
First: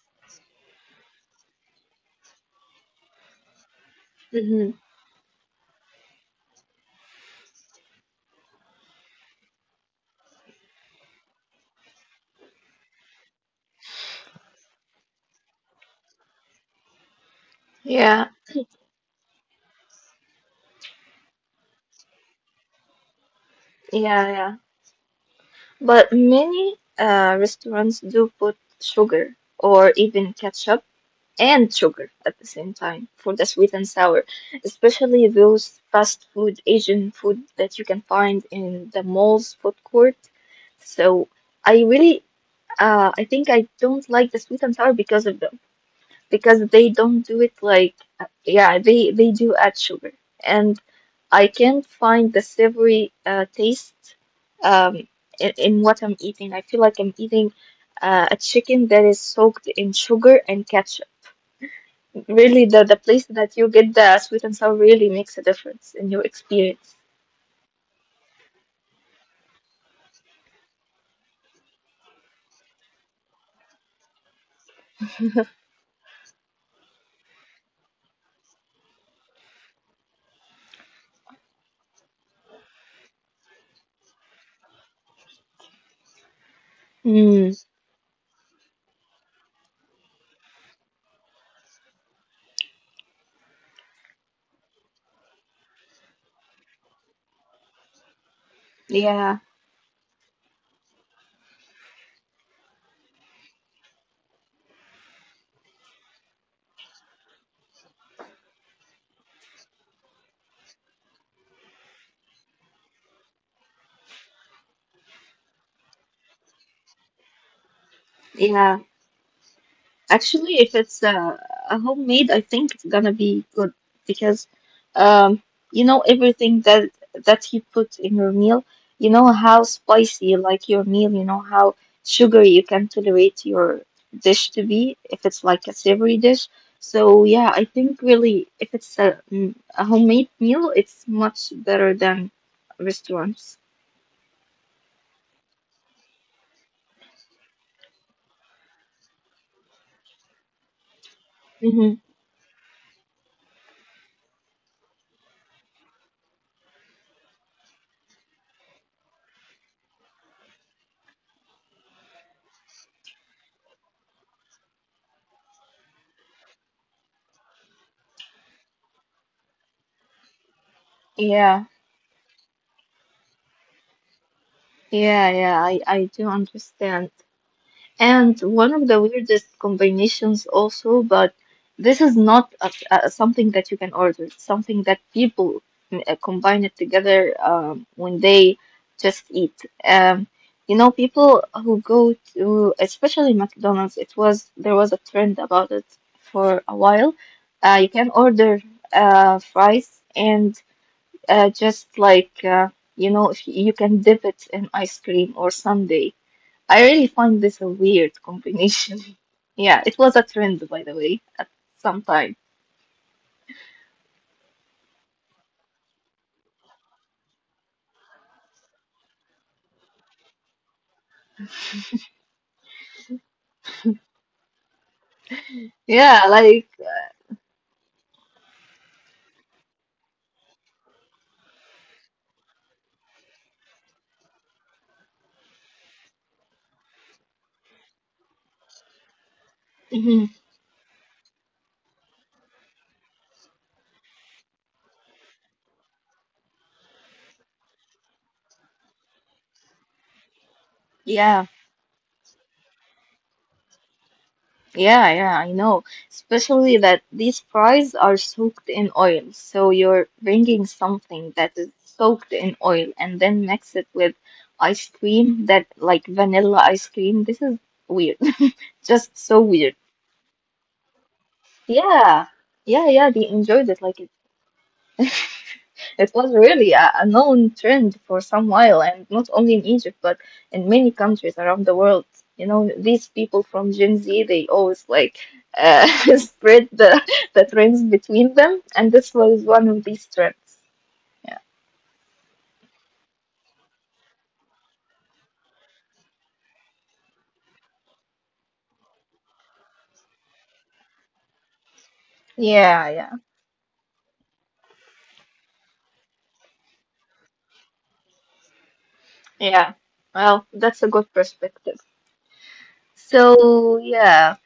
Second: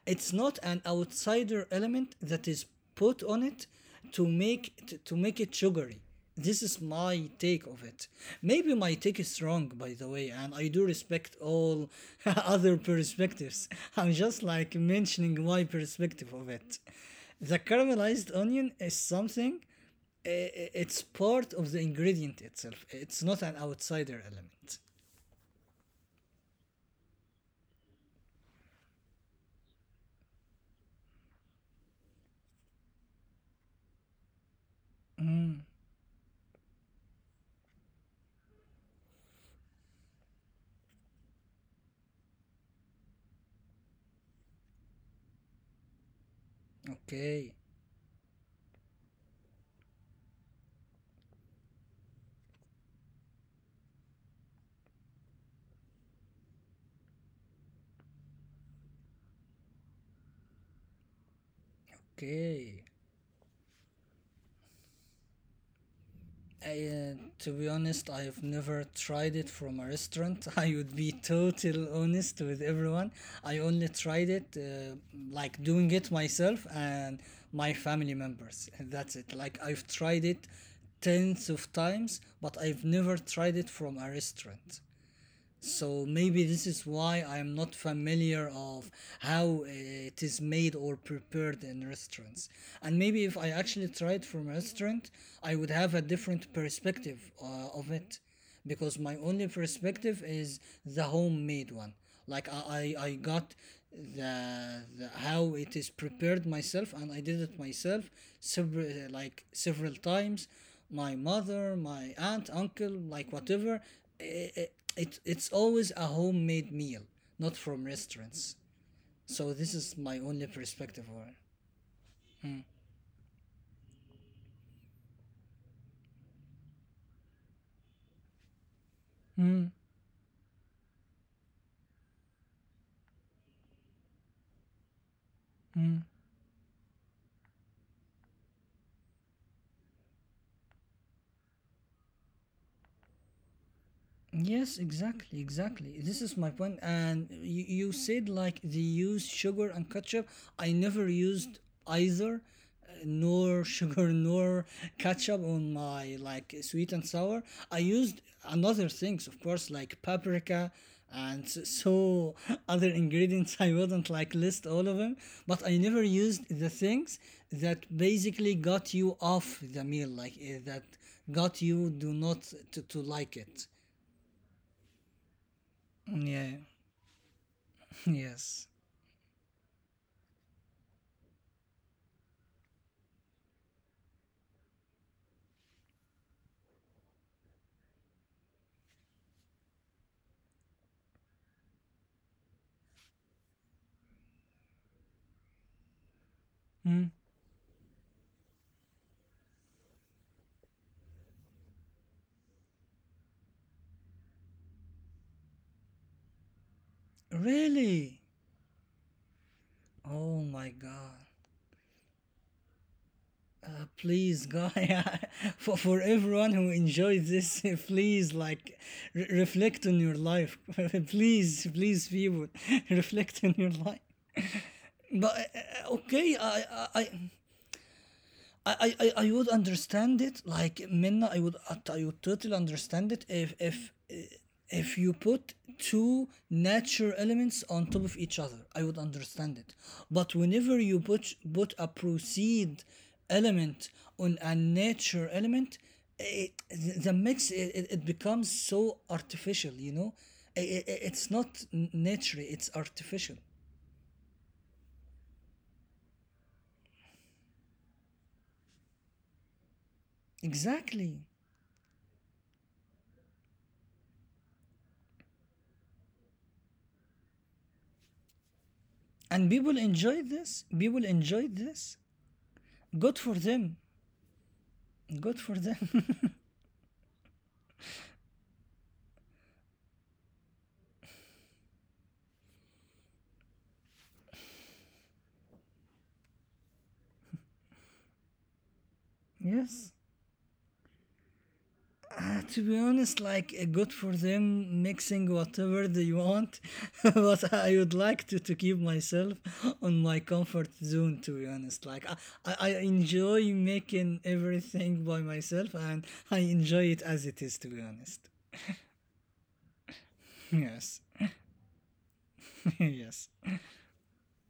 S2: It's not an outsider element that is put on it to make
S1: Mm-hmm.
S2: to make it sugary. This is my take of it. Maybe my take is wrong, by the way, and I do respect all other perspectives. I'm just like mentioning my perspective of it. The
S1: Yeah.
S2: caramelized onion is something, uh, it's part of the ingredient itself. It's not an outsider
S1: Yeah. Yeah.
S2: element.
S1: But many restaurants do put sugar or even ketchup and sugar at the same time for the sweet and sour, especially those fast food Asian food that you can find in the mall's food court. So I really, I think I don't like the sweet and sour because of them, because they don't do it
S2: Okay,
S1: like, yeah, they do add sugar. And I can find the savory taste, um, in what I'm eating. I feel like I'm eating a chicken that is soaked in sugar and ketchup. Really, the,
S2: okay.
S1: the place that you get the sweet and sour really makes a difference in your
S2: I,
S1: experience.
S2: uh, to be honest, I've never tried it from a restaurant. I would be total honest with everyone. I only tried it like doing it myself and my family members. That's it. Like I've tried it tens of times, but I've never tried it from a restaurant. So maybe this is why I
S1: Mm,
S2: am not familiar of how it is made or prepared in restaurants. And maybe if I actually try it from a restaurant, I would have a different perspective of it, because my
S1: yeah,
S2: only perspective is the homemade one. Like I, I I got the how it is prepared myself, and I did it myself several times. My mother, my aunt, uncle, like whatever, it's always a homemade meal, not from restaurants.
S1: yeah.
S2: So this is my only
S1: Actually, if it's
S2: perspective on it.
S1: a homemade, I
S2: Mm.
S1: think it's gonna be good because, um, you know everything that you put in your meal. You know how
S2: Mm.
S1: spicy you like your meal. You know how sugary you can tolerate your dish to be if it's like a
S2: Mm.
S1: savory dish. So yeah, I think really if it's a, mm, a homemade meal, it's much better than restaurants.
S2: Yes, exactly, exactly. This is my point. And you said like they use sugar and ketchup. I never used
S1: Mm-hmm.
S2: either, nor sugar nor ketchup on my like sweet and sour. I used another things, of course, like paprika and other ingredients. I wouldn't like list all of them, but I never used the things that basically got you off the meal, like that got
S1: Yeah,
S2: you do not to like it.
S1: yeah, yeah. I do
S2: Yeah,
S1: understand. And
S2: yes.
S1: one of the weirdest combinations also, but this is not something that you can order. It's something that people mm, combine it together when they just eat. Um, you know, people who go to, especially McDonald's, it was there was a trend about it for a
S2: Hmm?
S1: while. You can order fries and just like you know, if you can dip it in ice cream or sundae. I really find this a
S2: Really?
S1: weird combination. Yeah, it was a
S2: Oh my
S1: trend, by the way,
S2: god.
S1: at some time.
S2: Please, God, yeah. For for, everyone who enjoyed this, please, like, reflect on your life. Please, please, people, reflect on your life. But,
S1: Yeah,
S2: okay,
S1: like,
S2: I would understand it like Minna. I would, I would totally understand it if if you put two natural elements on top of each other, I would understand it.
S1: mhm,
S2: But whenever you put a proceed element on a nature element, it, the- mix it, it becomes so artificial, you know. It's
S1: yeah,
S2: not natural, it's artificial,
S1: yeah, yeah, I know. Especially that these fries are soaked in oil. So you're bringing
S2: exactly.
S1: something that is soaked in oil and then mix it with ice cream that, like, vanilla ice cream. This is weird. Just so
S2: And people
S1: weird.
S2: enjoy this, people enjoy this.
S1: Yeah, yeah, yeah,
S2: Good
S1: they
S2: for
S1: enjoyed
S2: them,
S1: it. Like,
S2: good for them.
S1: it was really a known trend for some while, and not only in Egypt, but in many countries around the world. You know, these people from Gen Z, they always like uh, spread the trends between them, and this was one of
S2: Yes.
S1: these trends. Yeah,
S2: To be honest, like, good for them mixing whatever they want, but I would like to keep myself on my comfort zone, to be honest. I
S1: yeah, yeah.
S2: enjoy making everything by myself, and I enjoy it as it is, to be honest.
S1: Yeah. Well, that's a
S2: Yes.
S1: good perspective.
S2: Yes.
S1: So, yeah.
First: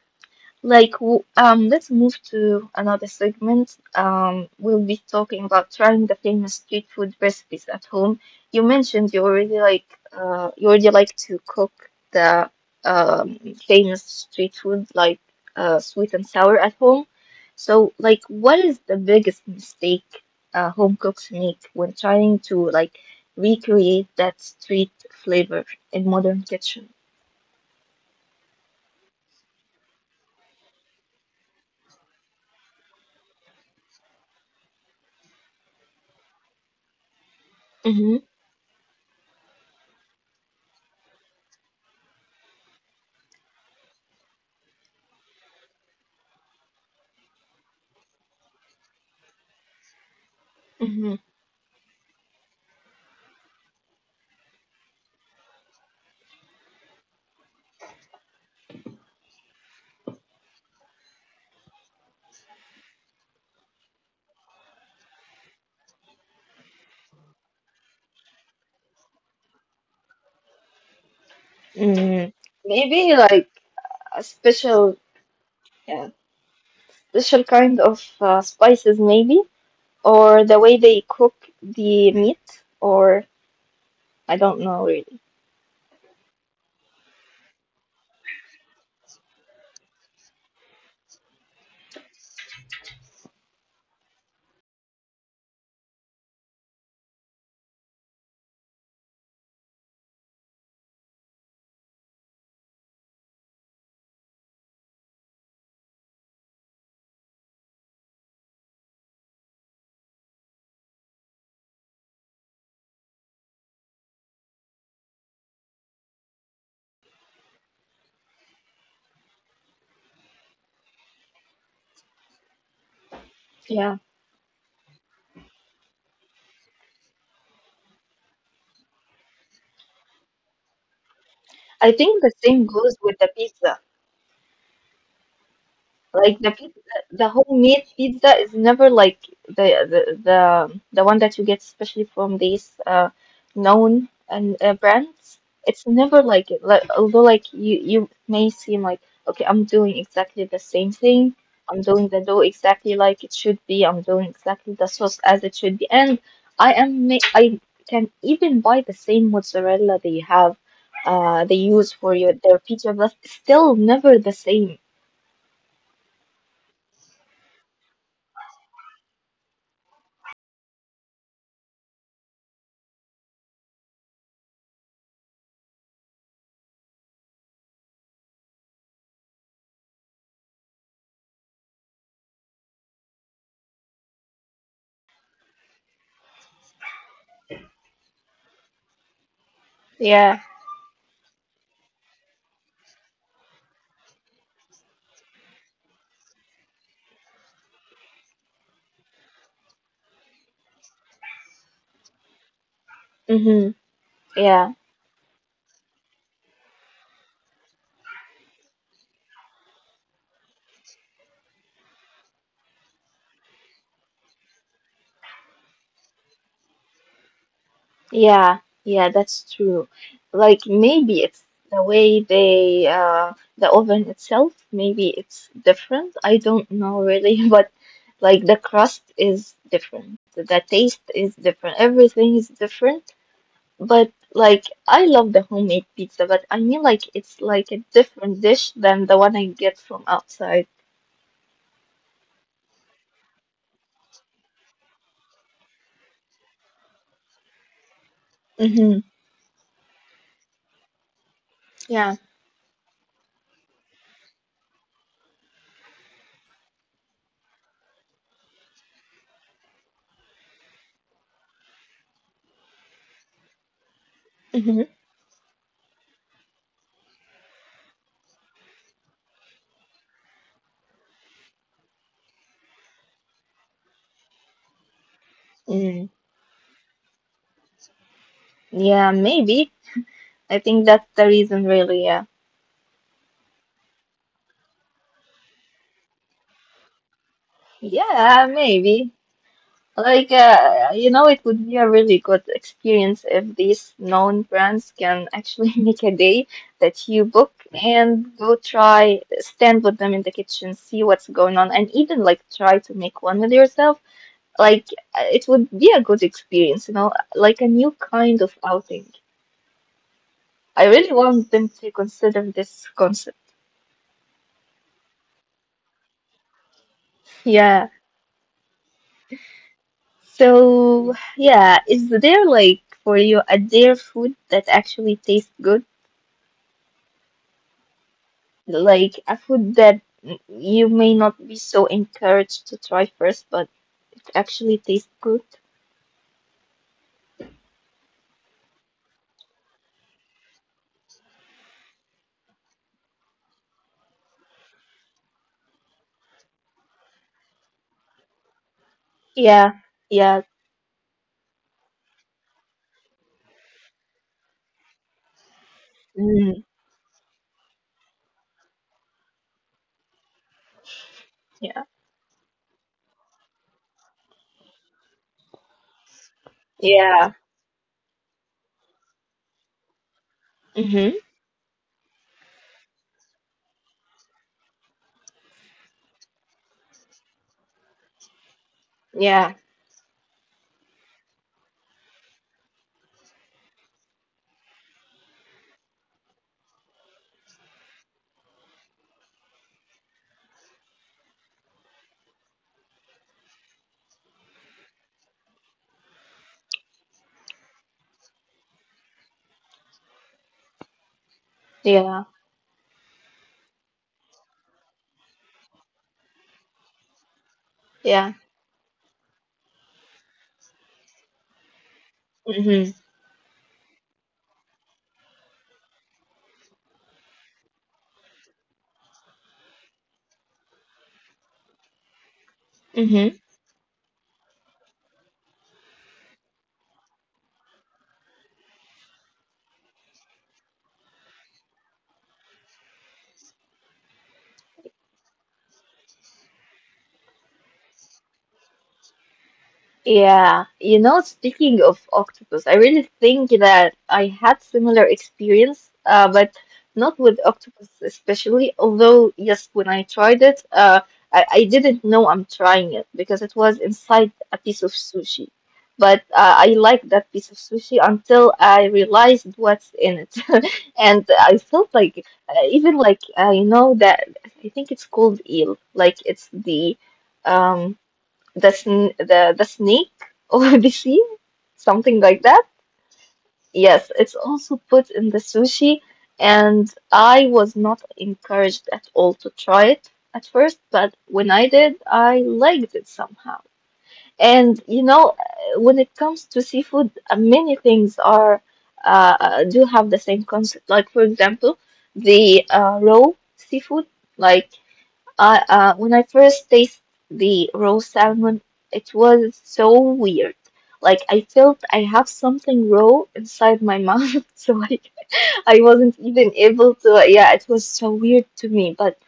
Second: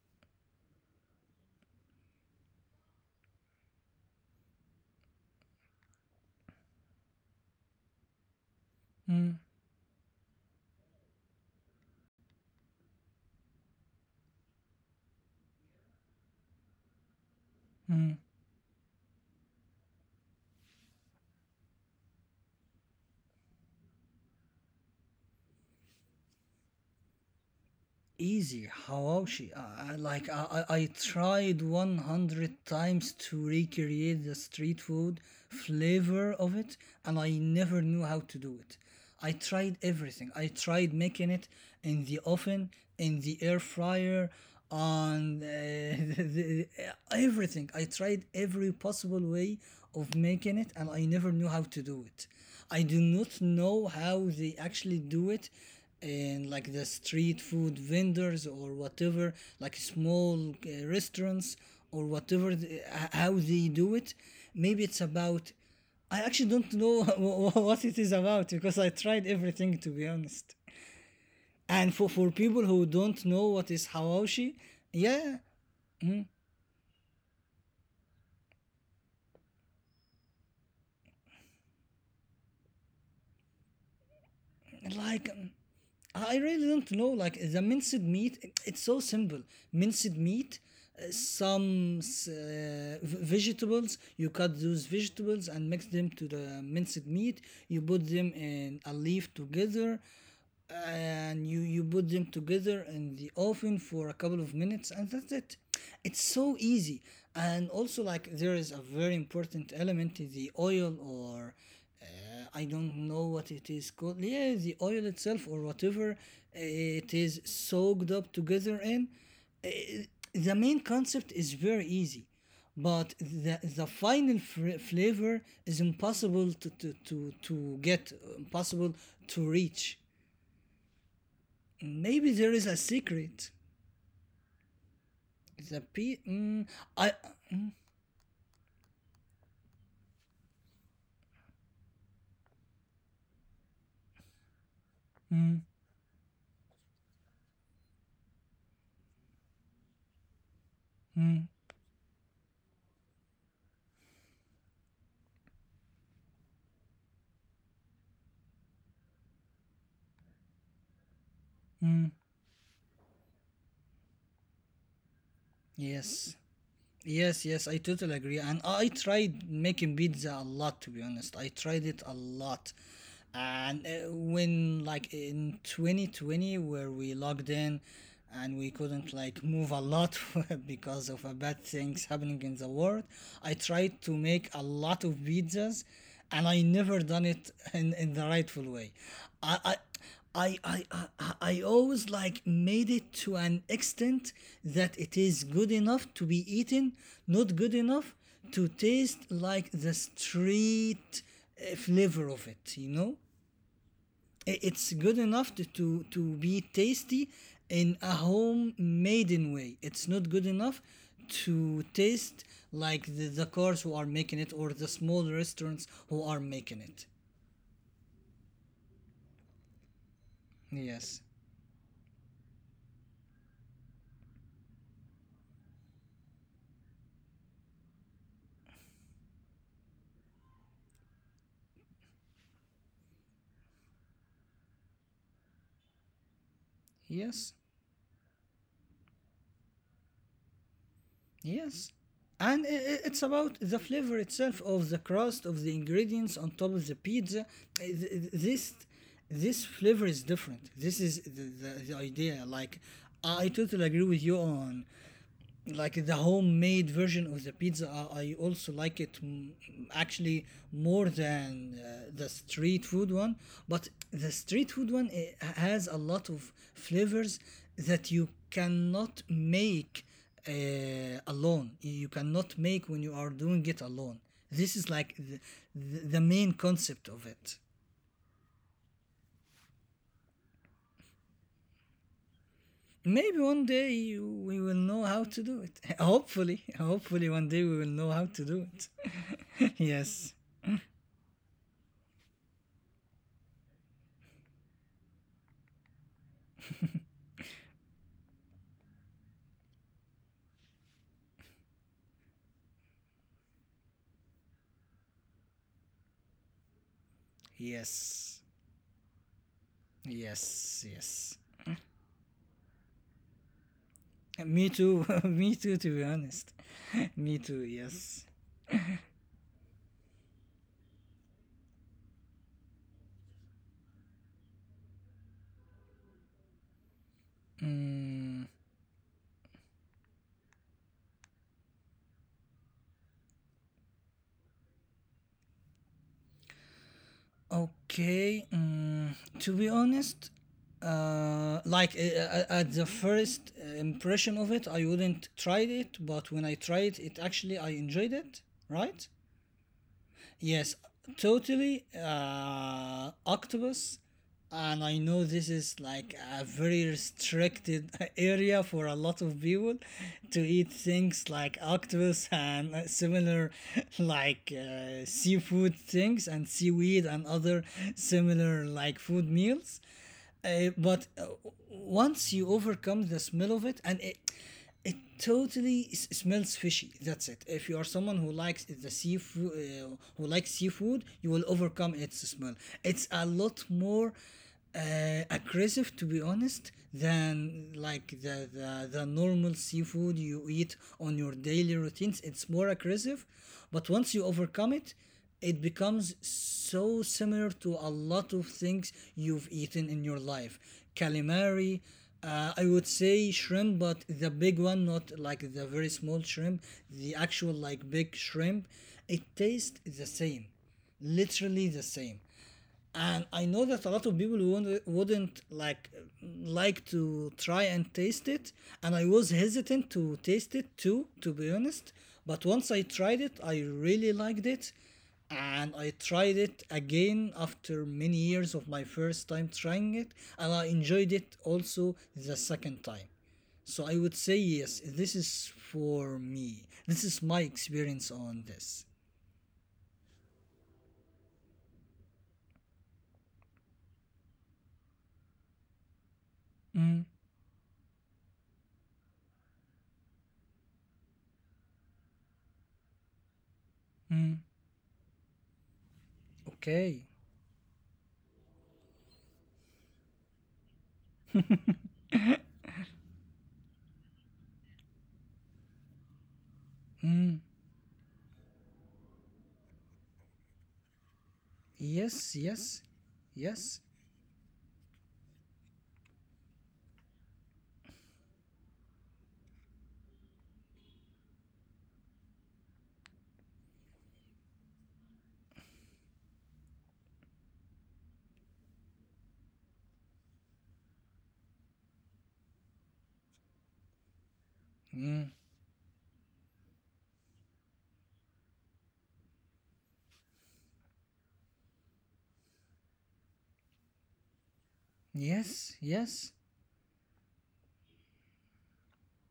S1: Like, let's move to another segment. We'll be talking about trying the famous street food recipes at home. You mentioned
S2: Mm,
S1: you already like to cook the um, famous street food like sweet and sour at home. So,
S2: mm.
S1: like, what is the biggest mistake home cooks make when trying to like recreate that street flavor in modern kitchen?
S2: Easy hawashi. I tried 100 times to recreate the street food flavor of it, and I never knew how
S1: Mm-hmm.
S2: to do it. I tried everything, I tried making it in the oven, in the air fryer, on everything. I tried every possible way of making it, and I
S1: Mm-hmm.
S2: never knew how to do it. I do not know how they actually do it, and like the street food vendors or whatever, like small restaurants or whatever, how they do it. Maybe it's about, I actually don't know what it is about, because I tried everything, to be honest. And for for,
S1: Mm,
S2: people who don't
S1: maybe
S2: know what
S1: like
S2: is
S1: a
S2: hawashi,
S1: special
S2: yeah,
S1: yeah, special kind of spices maybe or the way they cook the meat or I don't know
S2: like
S1: really.
S2: I really don't know. Like the minced meat, it's so simple. Minced meat, some vegetables. You cut those vegetables and mix them to the minced meat. You put them in a leaf together, and you put them together in the oven for a couple of minutes, and that's it. It's so easy. And also, like there is a very important element: in the oil or I don't know what it is called. Yeah, the oil itself or whatever it is soaked up together in. Uh, the main concept is very easy, but the
S1: Yeah.
S2: final flavor is impossible to get, impossible to reach.
S1: I
S2: Maybe
S1: think
S2: there
S1: the
S2: is a
S1: same goes with
S2: secret.
S1: the pizza.
S2: The p.
S1: Like
S2: Mm,
S1: the
S2: I.
S1: pizza, the homemade pizza is never like the one that you get especially from these known and brands. It's never like it. Like, although like you may seem like okay, I'm doing exactly the same thing. I'm doing the dough exactly like it should be. I'm doing exactly the sauce as it should be, and I am ma I can even buy the same mozzarella they have, they
S2: Mm,
S1: use for your their pizza, but it's still never the same.
S2: yes. Yes, yes, I totally agree. And I tried making pizza a lot, to be honest. I tried it a lot. And when, like, in 2020, where we logged in and we couldn't, like, move a lot because of bad things happening in the world, I tried to make a lot of pizzas, and I never done it in the rightful way. I, I I,
S1: Yeah.
S2: I I I always like made it to an extent that it is good enough to be eaten, not good enough to taste like the street flavor of it. You know,
S1: Mm-hmm. Yeah,
S2: it's good enough to be tasty in a homemade way. It's not good enough to taste like the cars who are making it or the small restaurants who are making it.
S1: yeah, yeah, that's true. Like
S2: Yes,
S1: maybe it's the way the oven itself, maybe it's different. I don't know really, but like the crust is different. The taste is different. Everything is different. But like I love the homemade pizza, but I mean like it's
S2: yes.
S1: like a different dish than the one I get from outside.
S2: Yes. And it's about the flavor itself of the crust, of the ingredients on top of the pizza. This
S1: Mm-hmm.
S2: flavor is different. This is the
S1: Yeah.
S2: idea. Like I totally agree with you on like the homemade version of the pizza. I also like it, mm, actually more than the street food one. But the street
S1: Mm-hmm.
S2: food one, it has a lot of flavors that you cannot make uh, alone, you cannot make when you are doing it alone. This is like the
S1: Mm.
S2: the main concept of it.
S1: Yeah, maybe. I think that's the reason really, yeah.
S2: Maybe one day we will know how to do it. Hopefully, hopefully one day we will know how
S1: Yeah,
S2: to do
S1: maybe.
S2: it.
S1: Like,
S2: Yes.
S1: you know, it would be a really good experience if these known brands can actually make a day that you book and go try, stand with them in the kitchen, see what's going on, and even like try to make one with yourself. Like, it would be a good experience, you know, like a new
S2: Yes.
S1: kind of outing.
S2: Yes.
S1: I really
S2: Yes.
S1: want them to consider this concept.
S2: Me too. Me too, to be honest. Me too,
S1: Yeah.
S2: yes.
S1: So, yeah, is there like for you a dare food that actually tastes good?
S2: Mm,
S1: Like a food that mm, you may not be so encouraged to try first, but it actually tastes good.
S2: okay. Mm, to be honest, at the first impression of it, I wouldn't tried it, but when I tried it, actually I enjoyed it, right?
S1: Yeah, yeah,
S2: Yes, totally. Octopus, and I know this is like a
S1: mm,
S2: very restricted area for a lot of people to eat things like
S1: yeah,
S2: octopus and similar like seafood things and seaweed and
S1: yeah,
S2: other similar like food meals. But
S1: mm-hmm,
S2: Once you overcome the smell of it, and it totally smells fishy. That's it. If you are someone who likes the seafood,
S1: yeah,
S2: who likes seafood, you will overcome its smell. It's a lot more uh, aggressive, to be honest, than like the normal seafood you eat on your daily routines. It's more aggressive, but once you overcome it, it becomes so similar to a lot of things you've eaten in your life. Calamari,
S1: yeah,
S2: I would say shrimp, but the big one, not like the very small shrimp, the actual like big
S1: yeah,
S2: shrimp. It tastes the same, literally the same.
S1: mm-hmm,
S2: And I know that a lot of people wouldn't like to try and taste it, and I was hesitant to taste it too, to be honest. But once I tried it,
S1: mm-hmm.
S2: I really liked it, and I tried it again after many years of my first time trying it, and I enjoyed it also the second time. So I would say yes, this is for me. This is my experience on this.
S1: Yeah, you know, speaking of octopus, I really think that I had similar experience, but not with octopus especially. Although, yes, when I tried it, uh, I didn't know I'm trying it because it was inside a piece of sushi. But I
S2: Okay.
S1: liked that piece of sushi until I realized what's in it, and I felt like even like you know that I think it's called eel, like it's the um the snake or the sea, something
S2: Yes.
S1: like that.
S2: Yes. Yes.
S1: Yes, it's also put in the sushi, and I was not encouraged at all to try it at first, but when I did, I liked it somehow. And you know, when it comes to seafood, many things are do have the same concept. Like for example, the raw seafood, like
S2: Mm.
S1: I when I first tasted the raw salmon, it was so weird. Like I felt I have something raw inside my mouth, so like
S2: Yes,
S1: I wasn't
S2: yes,
S1: even able to. Yeah, it was so weird to me. But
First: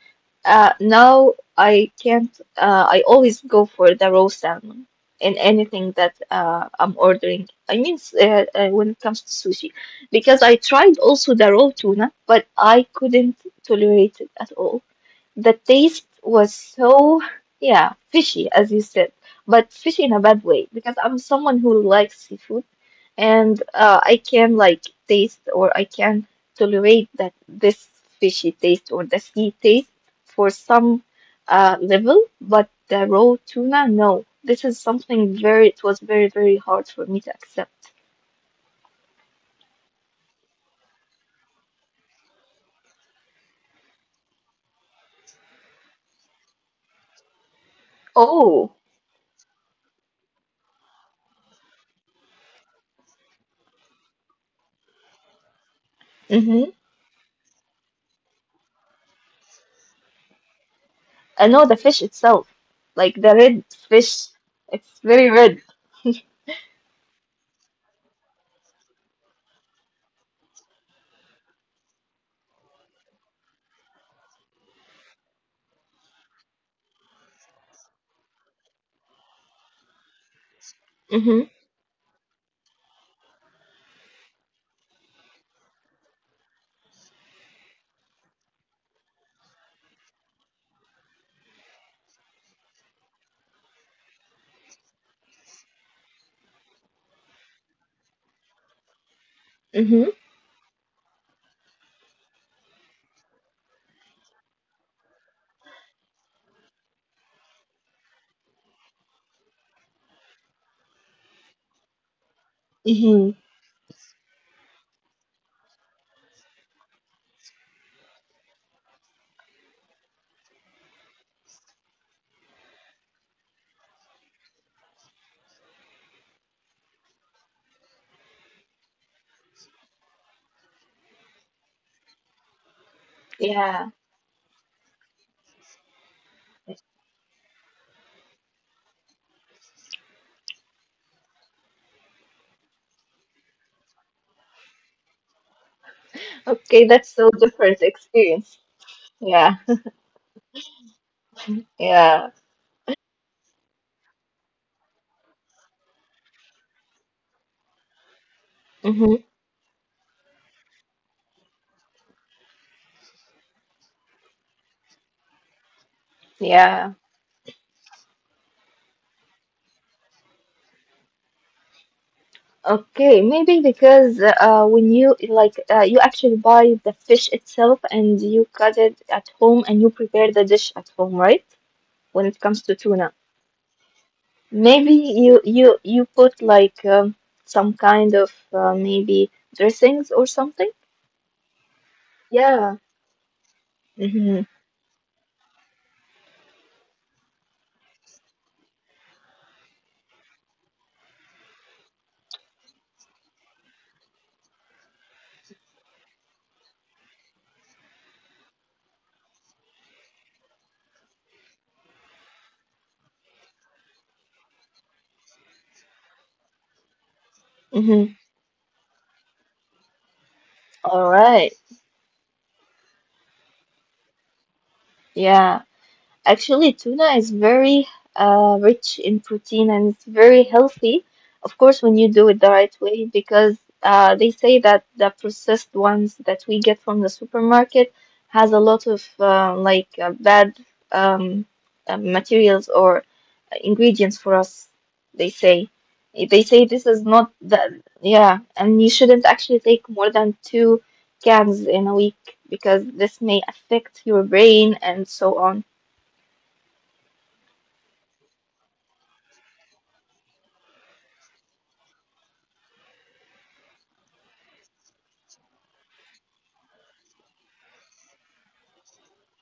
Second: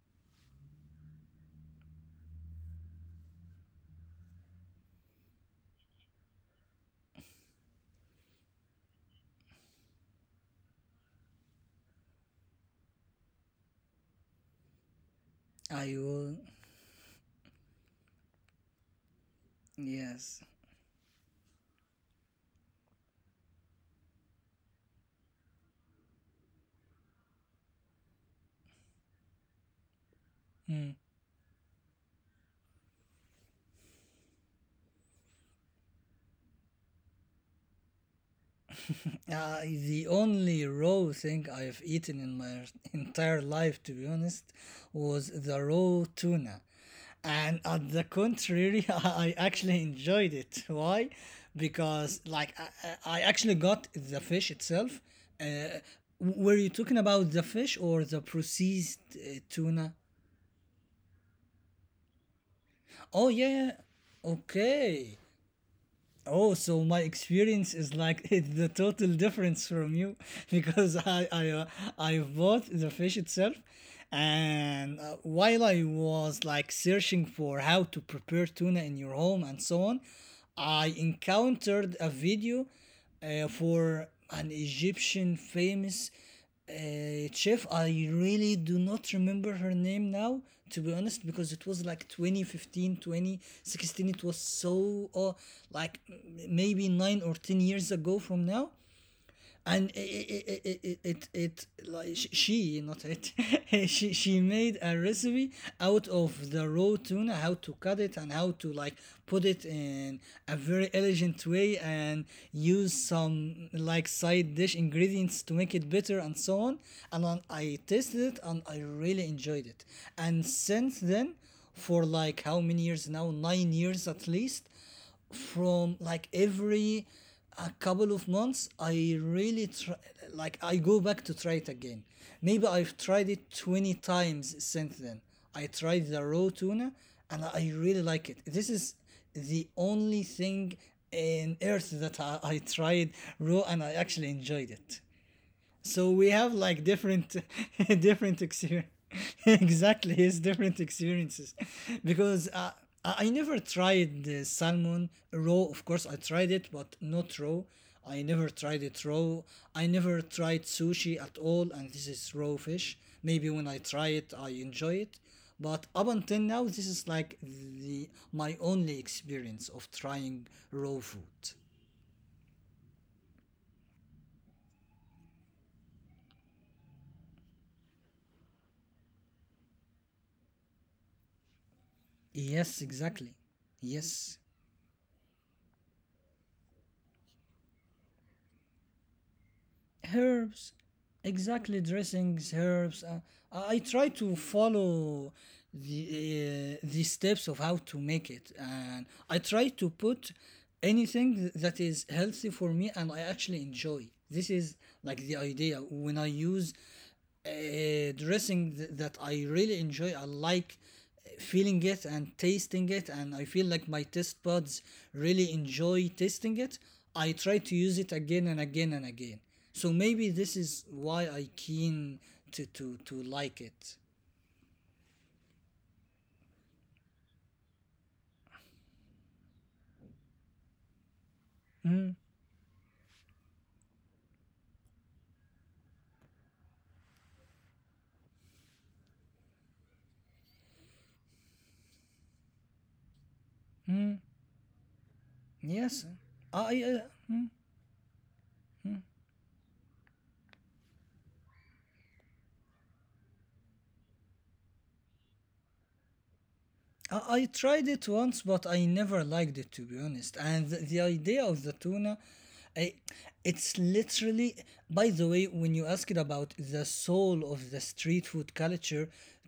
S1: now I can't. I always go for the raw salmon in anything that I'm ordering. I mean, when it comes to sushi, because I tried also the raw tuna, but I couldn't tolerate it at all. The
S2: I
S1: taste
S2: will.
S1: was so, yeah, fishy, as you said, but fishy in a bad
S2: Yes.
S1: way because I'm someone who likes seafood and I can like taste or I can tolerate that this fishy taste or the sea taste for
S2: Hmm.
S1: some level, but the raw tuna, no. This is something it was very, very hard for me to accept.
S2: The only raw thing I've eaten in my entire life, to be honest, was the raw tuna. And on the
S1: Oh,
S2: contrary, I actually enjoyed it. Why? Because, like, I actually got the fish itself. Uh, were
S1: mm-hmm.
S2: you talking about the fish or the processed tuna?
S1: I know the fish itself, like the
S2: Oh, yeah,
S1: red
S2: yeah.
S1: fish. It's
S2: Okay.
S1: very red.
S2: Oh, so my experience is like the total difference from you, because I bought the fish itself, and while I was like searching for how to prepare tuna in your home and so on, I
S1: Mm-hmm.
S2: encountered a video for an Egyptian famous chef. I really do not remember her name now, to be honest, because it was like 2015, 2016. It was so like maybe 9 or 10 years ago from now. And it like she, not it, she made a recipe out of the raw tuna, how to cut it and how to like put it in a very elegant way, and use
S1: Hmm.
S2: some like side dish ingredients to make it better and so on. And then I tasted it and I really enjoyed it. And since then, for like how many years now, 9 years at least, from like every a couple of months, I really try, like I go back to try it again. Maybe I've tried it
S1: Yeah.
S2: 20 times since then. I tried the raw tuna, and I really like it. This is the only thing in earth that I tried raw and I actually enjoyed it. So we have like
S1: Okay, that's so
S2: different,
S1: different
S2: different
S1: experience.
S2: experience.
S1: Yeah.
S2: Exactly, it's different experiences.
S1: Yeah.
S2: Because I never tried the salmon raw. Of course, I tried it, but not raw, I never tried it
S1: Hmm.
S2: raw. I never tried sushi at all, and this is raw fish. Maybe when I try it, I enjoy it. But up until now, this
S1: Yeah.
S2: is like the, my only experience of trying raw food.
S1: Okay, maybe because when you like you actually buy the fish itself and you cut it at home and you prepare the dish at home, right? When it comes to
S2: Yes,
S1: tuna,
S2: exactly, yes.
S1: maybe you put like some kind of maybe dressings or something.
S2: Herbs. Exactly, dressings,
S1: Yeah.
S2: herbs, I try to
S1: Mm-hmm.
S2: follow the steps of how to make it, and I try to put anything that is healthy for me, and I actually enjoy. This is like the idea. When I use a dressing that I really enjoy, I like feeling it and tasting it, and I feel like my taste buds really enjoy tasting it. I try to use it
S1: Mm-hmm.
S2: again and again and again. So maybe this is why
S1: All
S2: I
S1: right.
S2: keen to to like it.
S1: Yeah. Actually, tuna is very rich in protein and it's very healthy. Of course, when you do it the right way, because they say that the processed ones that we get from the supermarket has a lot of bad um, materials or ingredients for us. They say
S2: Yes,
S1: they say
S2: i
S1: this
S2: uh,
S1: is not that yeah, and you shouldn't actually take more than two cans in a week because this may affect your brain and so on.
S2: I tried it once, but I never liked it, to be honest. And the idea of the tuna, I, it's literally. By the way, when you asked about the soul of the street food culture,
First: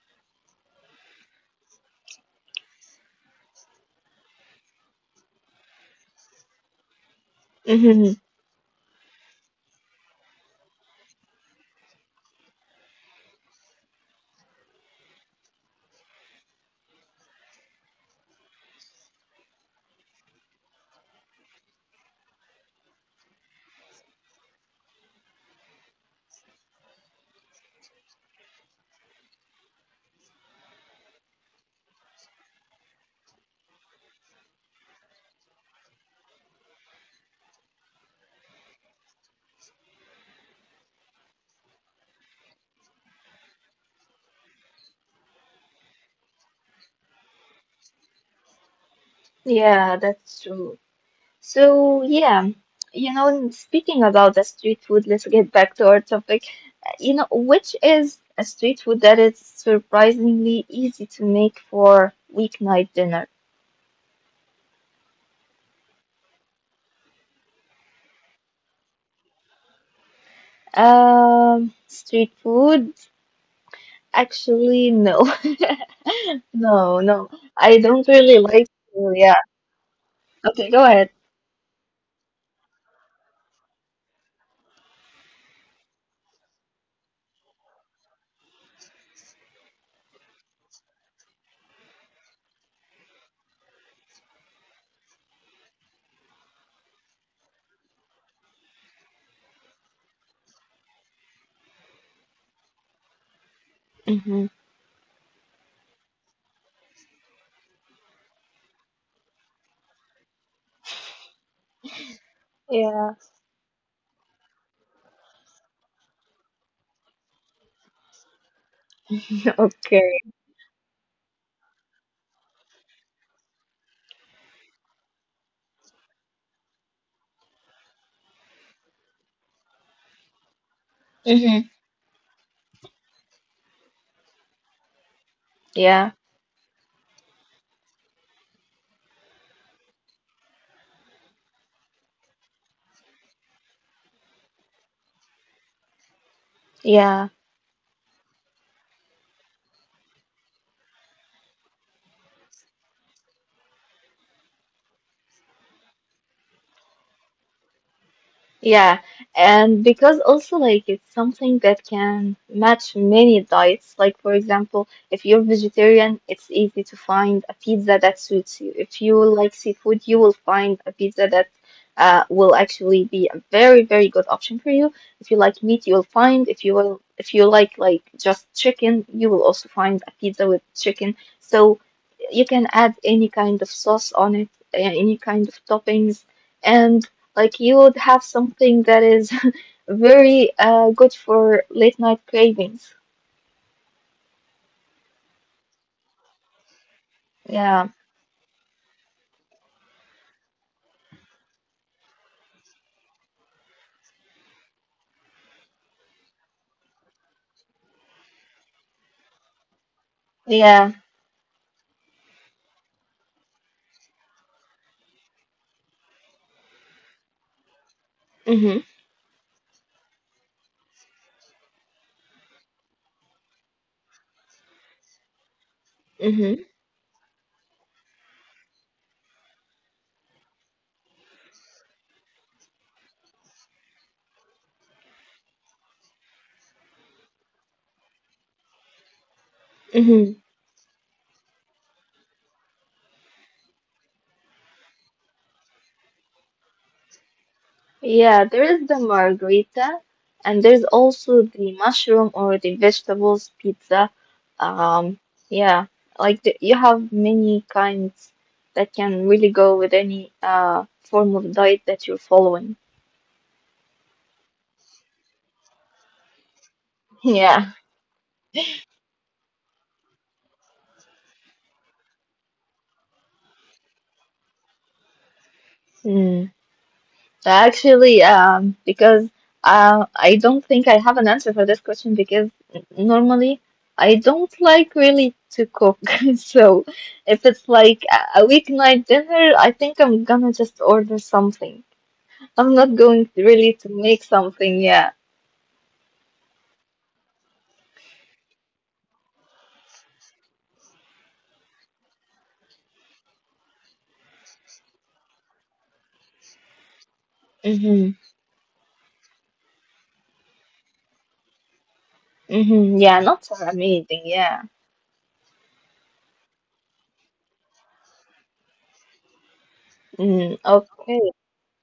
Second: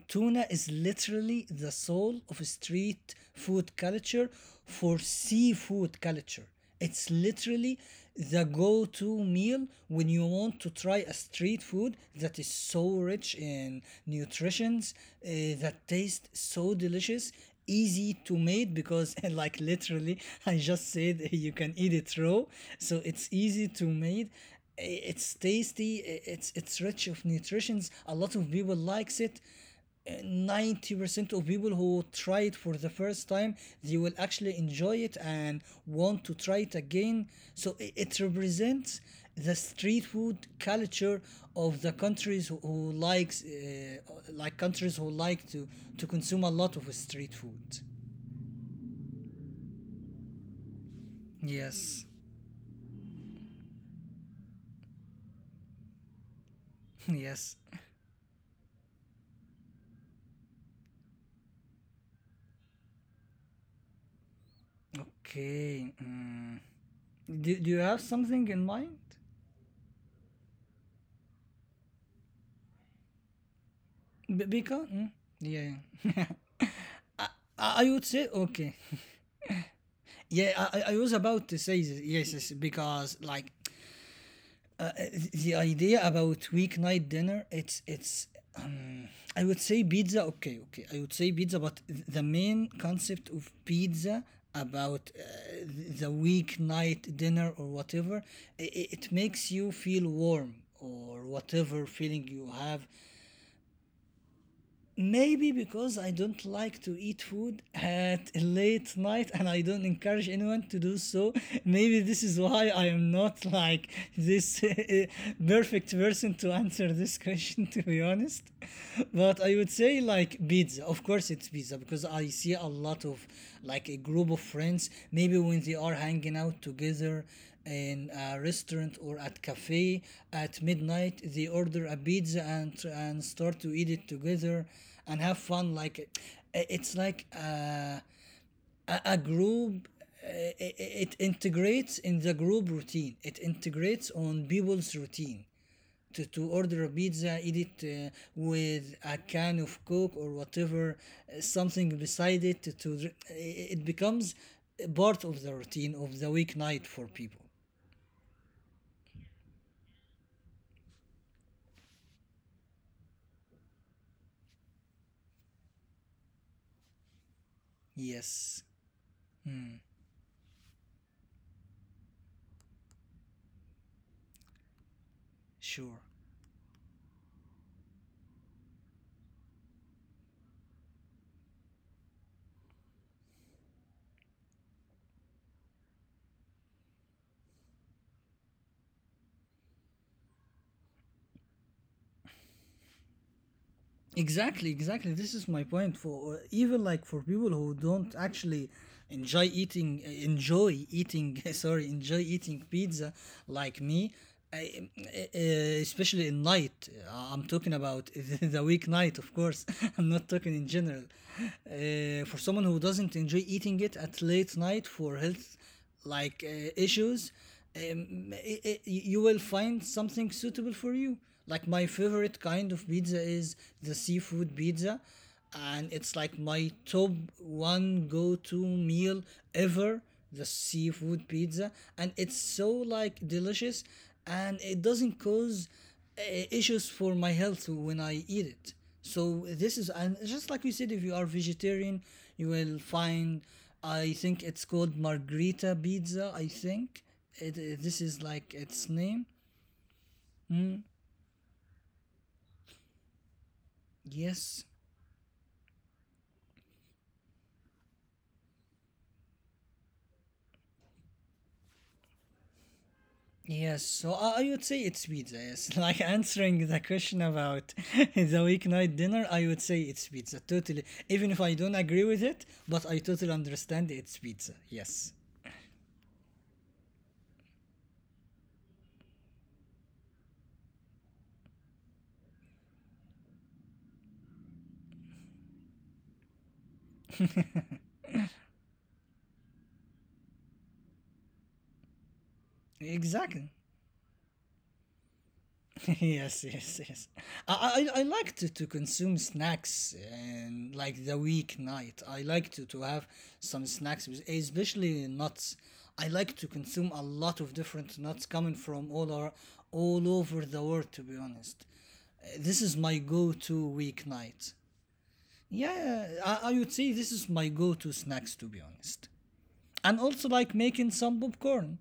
S2: tuna is literally the soul of street food culture for seafood culture. It's literally
S1: Mhm.
S2: the go to meal when you want to try a street food that is so rich in nutritions, uh, that tastes so delicious, easy to make because, like, literally, I just said you can eat it raw. So it's easy to make. It's tasty, it's rich of nutritions. A lot of people likes it. 90% of people who try it for the first time, they will actually enjoy it and want to try it again. So it represents the street food culture of the countries who likes like countries who like to consume a lot of street food.
S1: Yeah, that's true. So,
S2: Yes.
S1: yeah, you know, speaking about the street food, let's get back to our topic. You know,
S2: Yes.
S1: which is a street food that is surprisingly easy to make for weeknight dinner.
S2: Okay. Mm. Do you have something in mind?
S1: Street food? Actually,
S2: Bika? Mm?
S1: no.
S2: Yeah, yeah.
S1: No, no. I
S2: I
S1: don't
S2: would
S1: really
S2: say
S1: like,
S2: okay.
S1: yeah.
S2: Yeah,
S1: Okay, go
S2: I
S1: ahead.
S2: was about to say this, yes, yes, because like uh, the idea about weeknight dinner, it's. Um, I would say pizza. Okay, okay. I would say pizza, but the main concept of pizza about the weeknight dinner or whatever, it makes you feel warm or whatever feeling you have.
S1: Hmm.
S2: Maybe because I don't like to eat food at a late night and I don't encourage anyone to do so. Maybe this is why I
S1: Yeah.
S2: am not like this, perfect person to answer this question, to be honest. But I would say
S1: Okay.
S2: like pizza. Of course, it's pizza because I see a lot of like a group of friends. Maybe when they are hanging out together, in a restaurant or at cafe at midnight, they
S1: Hmm.
S2: order a pizza and start to eat it together and have fun like
S1: Yeah,
S2: it's like a group, it integrates in the group routine, it integrates on people's routine to order a
S1: yeah.
S2: pizza, eat it, with a can of Coke or whatever, something beside it. It becomes part of the routine of the weeknight for people.
S1: Yeah, and because also like it's something that can match many diets. Like for example, if you're vegetarian, it's easy to find a pizza that suits
S2: Yes,
S1: you. If you like seafood, you will find a pizza that will actually be a very, very good option for you. If you like meat,
S2: sure.
S1: you'll find. If you will, if you like just chicken, you will also find a pizza with chicken. So you can add any kind of sauce on it, any kind of toppings. And. Like you would have something that is very good for late night cravings.
S2: Exactly, exactly. This is my point for even like for people who
S1: Yeah,
S2: don't actually enjoy eating, sorry, enjoy eating pizza like me. I, uh, uh, especially in night, I'm talking about the weeknight, of course. I'm not talking in
S1: yeah.
S2: general. For someone who doesn't enjoy eating it at late night for health like issues, I
S1: Mhm,
S2: you will find something suitable for you, like my favorite kind of pizza is the seafood pizza, and it's like
S1: mhm,
S2: my top one go-to meal ever, the seafood pizza. And it's so like delicious and it doesn't cause issues for my health when I eat it. So this is, and
S1: mhm.
S2: just like we said, if you are vegetarian, you will find, I think it's called Margherita Pizza. I think this is
S1: Yeah,
S2: like
S1: there is
S2: its
S1: the
S2: name.
S1: margarita, and there's also the mushroom or the vegetables pizza.
S2: Yes.
S1: Um, yeah, you have many kinds that can really go with any form of diet that you're following.
S2: Yes, so I would say it's pizza. Yes, like answering the question about the weeknight dinner, I would say it's pizza. Totally, even if I don't agree with it, but I totally understand it's pizza. Yes,
S1: Yeah. Actually, because I don't think I have an answer for this question because normally I don't like really to cook. So if it's like a weeknight dinner, I think I'm gonna just order something. I'm not going to
S2: exactly.
S1: really to make something. Yeah.
S2: Yes, yes, yes. I like to consume snacks and like the weeknight. I like to have some snacks, especially nuts. I like to consume a lot of different
S1: Mm-hmm.
S2: nuts coming from all over the world. To be honest, this is my
S1: Mm-hmm. Yeah, not
S2: go-to
S1: so amazing.
S2: weeknight.
S1: Yeah.
S2: Yeah, I would say this is my go-to snacks. To be honest, and also like
S1: Mm,
S2: making some
S1: okay.
S2: popcorn,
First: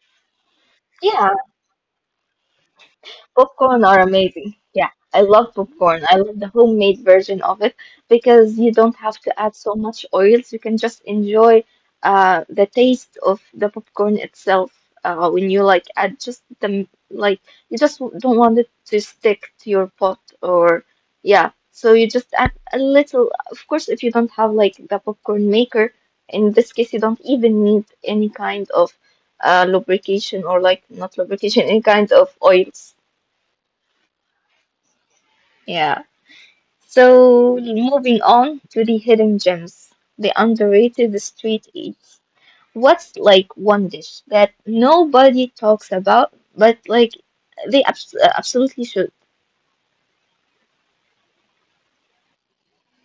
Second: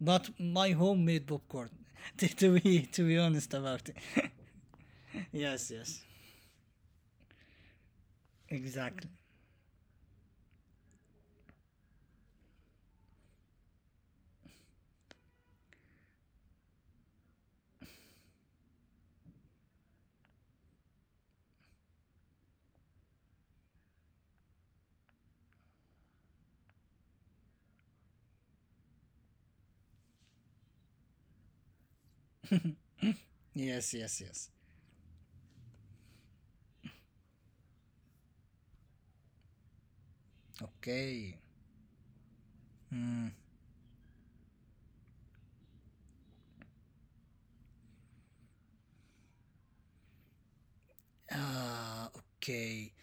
S2: but my homemade
S1: Yeah,
S2: popcorn, to be honest
S1: popcorn
S2: about it.
S1: are amazing. Yeah, I love
S2: Yes, yes.
S1: popcorn. I love the homemade version of it because you don't
S2: Exactly.
S1: have to add so much oils. You can just enjoy the taste of the popcorn itself when you like add just the like you just don't want it to stick to your pot or yeah. So you just add a little. Of course, if you don't have like the popcorn maker, in this case you don't even need any kind of lubrication or like not lubrication, any kind of oils.
S2: Yes, yes, yes.
S1: Yeah. So moving on to the hidden gems, the underrated
S2: Okay.
S1: street eats. What's like one dish that nobody talks about, but like they absolutely should.
S2: Uh, okay.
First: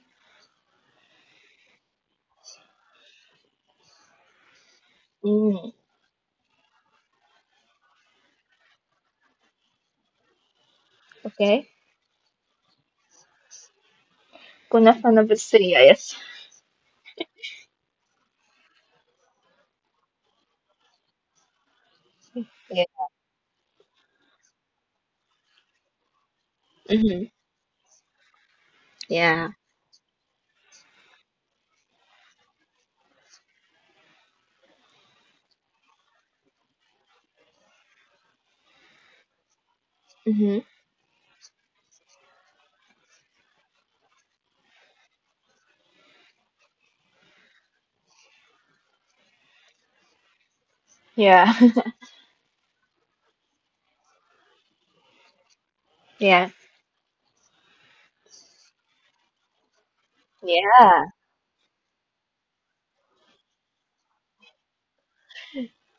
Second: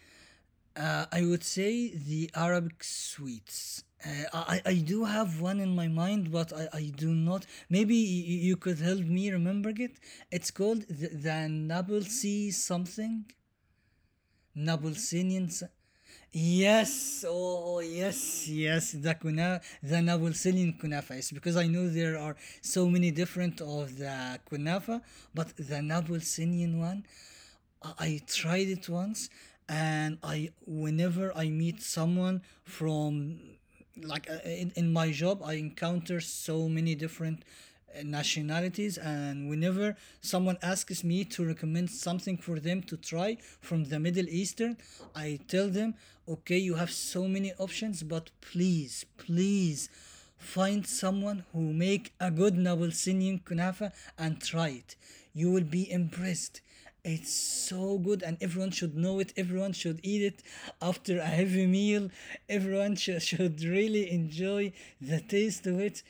S2: I would say the Arabic sweets. I do have one
S1: Mm,
S2: in my mind, but I do not. Maybe you could help me remember it. It's called the
S1: okay.
S2: Nablesi something.
S1: كنافة
S2: Nabelsinian.
S1: بالسرية, yes.
S2: Yes, oh yes, yes. The kuna, the Napolitan kunafa. It's because I know there are so
S1: Yeah.
S2: many different of the kunafa, but the Napolitan one,
S1: hmm
S2: I tried it once,
S1: Yeah.
S2: and I whenever I meet someone from like in my job, I encounter so many different nationalities, and whenever someone
S1: hmm
S2: asks me to recommend something for them to try from the Middle Eastern, I tell them, okay, you have so many options, but please, please find someone
S1: Yeah.
S2: who make a good Nablusian kunafa and try it. You will be
S1: Yeah.
S2: impressed. It's so good, and everyone should know it. Everyone should eat it
S1: Yeah.
S2: after a heavy meal. Everyone should really enjoy the taste of it.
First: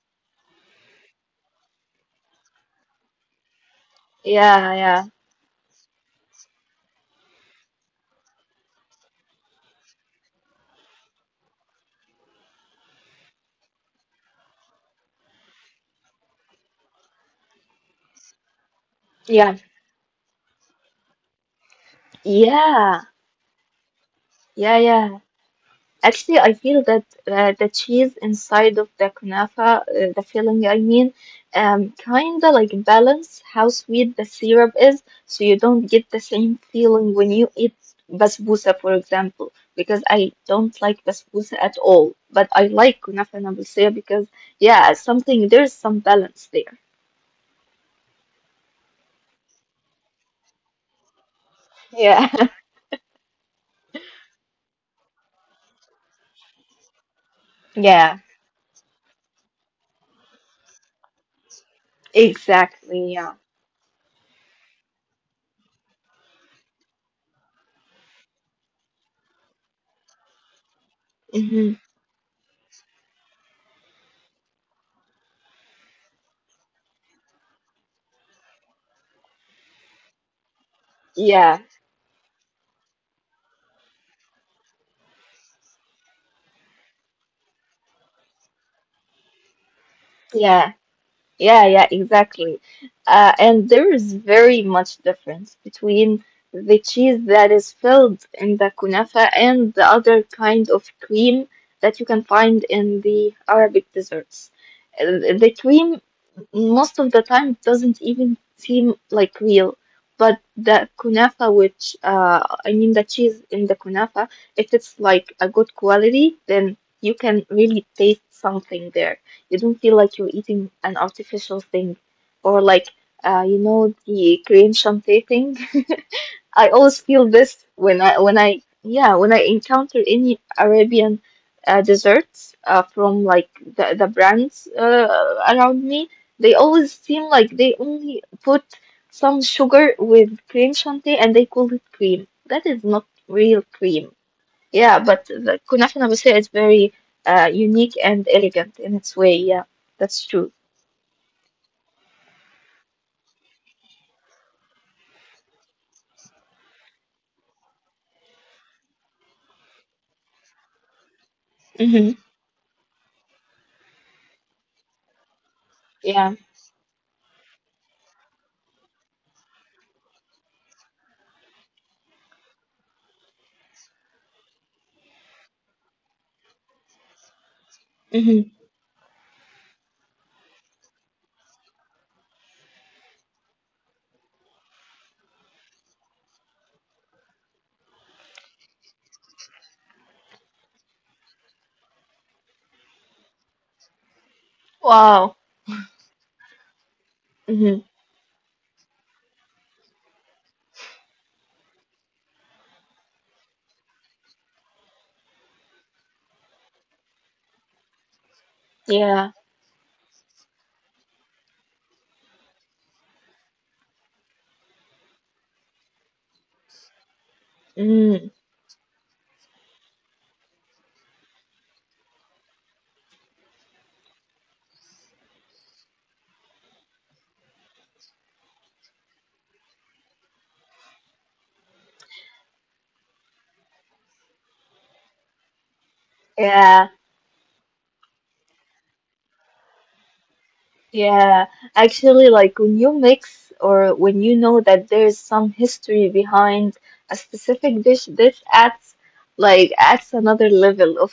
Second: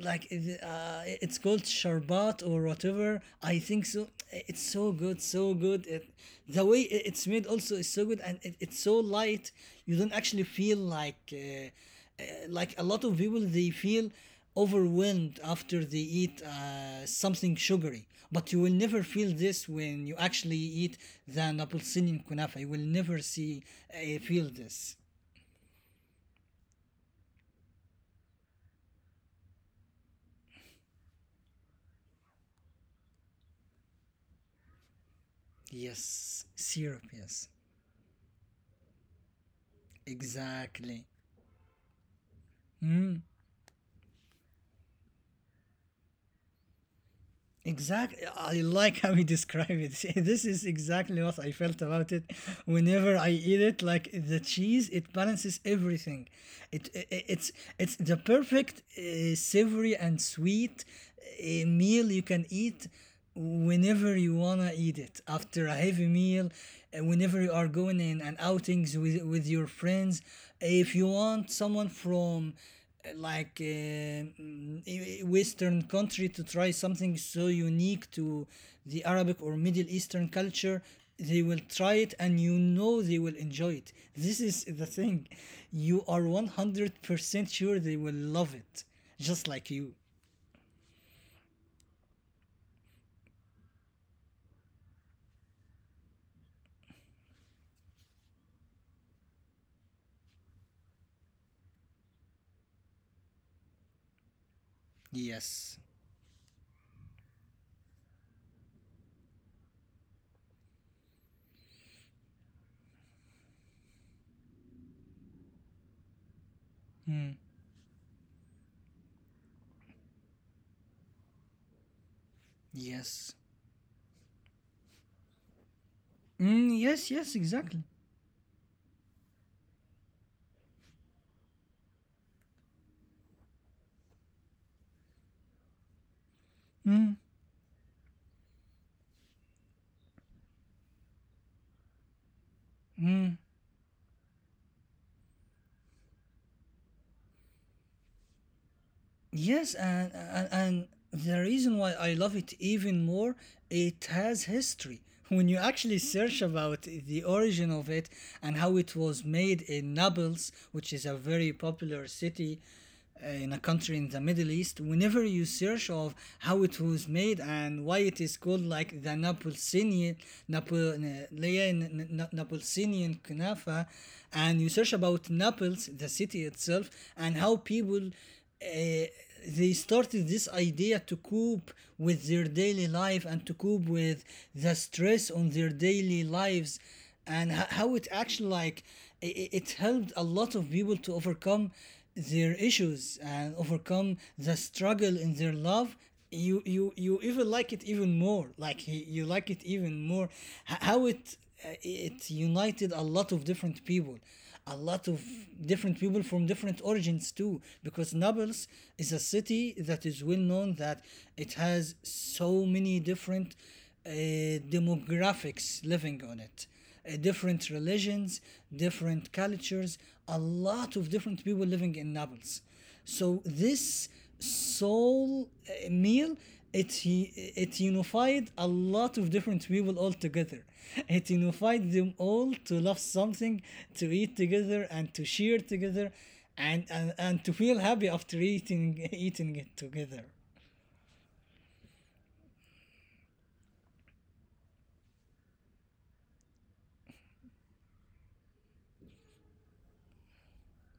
S2: Like it's called sharbat or whatever. I think so. It's so
S1: Yeah.
S2: good, so good. It, the way it's made also is so good, and it's so light. You don't actually feel like a lot of people they feel overwhelmed after they eat something sugary, but you will never feel
S1: Yeah. Yeah.
S2: this when you actually eat the Naples-Syrian kunafa. You will
S1: Yeah.
S2: never see feel
S1: Yeah.
S2: this.
S1: Yeah. Actually, I feel that the cheese inside of the kunafa, the filling, I mean, kinda like balance how sweet the syrup is, so you don't get the same
S2: Yes,
S1: feeling when
S2: syrup.
S1: you eat
S2: Yes,
S1: basbousa, for example, because I don't like
S2: exactly.
S1: basbousa at all, but I like kunafa and abusea because, yeah, something there's some balance there.
S2: Exactly. I like how you describe it. This is exactly what I
S1: Yeah,
S2: felt about it. Whenever I eat it, like the cheese, it balances everything. It's
S1: yeah,
S2: the perfect savory and sweet meal you can eat
S1: exactly. Yeah,
S2: whenever you wanna eat it after a heavy meal, whenever you are going in and outings with your friends, if you want
S1: hmm
S2: someone from uh, like uh, western country to try something so unique to the arabic or middle eastern culture, they
S1: yeah,
S2: will try it and you know they will enjoy it. This is the thing, you are 100% sure they will love it, just like you.
S1: yeah. Yeah, yeah, exactly. And there is very much difference between the cheese that is filled in the kunafa and the other kind of cream that you can find in the Arabic desserts. The
S2: Yes.
S1: cream most of the time it doesn't even seem like real. But the kunafa, which I mean the cheese in the kunafa, if it's like a good quality, then you
S2: Hmm.
S1: can really taste something there. You don't feel like you're eating an artificial thing, or like
S2: Yes.
S1: you know the cream chantilly thing. I
S2: Mm,
S1: always
S2: yes,
S1: feel
S2: yes,
S1: this
S2: exactly.
S1: when I yeah when I encounter any Arabian desserts from like the brands around me, they always seem like they only put some sugar with cream shanty and they call it cream. That is not real cream. Yeah, but the kunafa nabatiya is very unique and elegant in its way. Yeah,
S2: Yes, and,
S1: that's true.
S2: and and the reason why I love it even more, it has history. When you actually search about the origin of it and how it was made in Naples, which is a very popular
S1: Mm-hmm.
S2: city in a country in the Middle East, whenever you search of
S1: Yeah.
S2: how it was made and why it is called like the Napulsinian, Napol, Napulsinian Kunafa, and you search about Naples, the city itself, and how people
S1: Mm-hmm.
S2: uh, they started this idea to cope with their daily life and to cope with the stress on their daily lives, and how it actually like it helped a lot of people to overcome their issues and overcome the struggle
S1: Wow.
S2: in their love. You even
S1: Mm-hmm.
S2: like it even more, like you like it even more. How it, it united a lot of different people, a lot of different people from different origins too, because Naples is
S1: Yeah.
S2: a city that is well known that it has so many different demographics living on it, different
S1: Mm.
S2: religions, different cultures, a lot of different people living in Naples. So this soul meal, it unified a lot of different people all together. It unified them all to love something, to eat together, and to share together,
S1: Yeah.
S2: and to feel happy after eating eating it together.
S1: Yeah, actually, like when you mix or when you know that there's some history behind a specific dish, this adds like adds another level of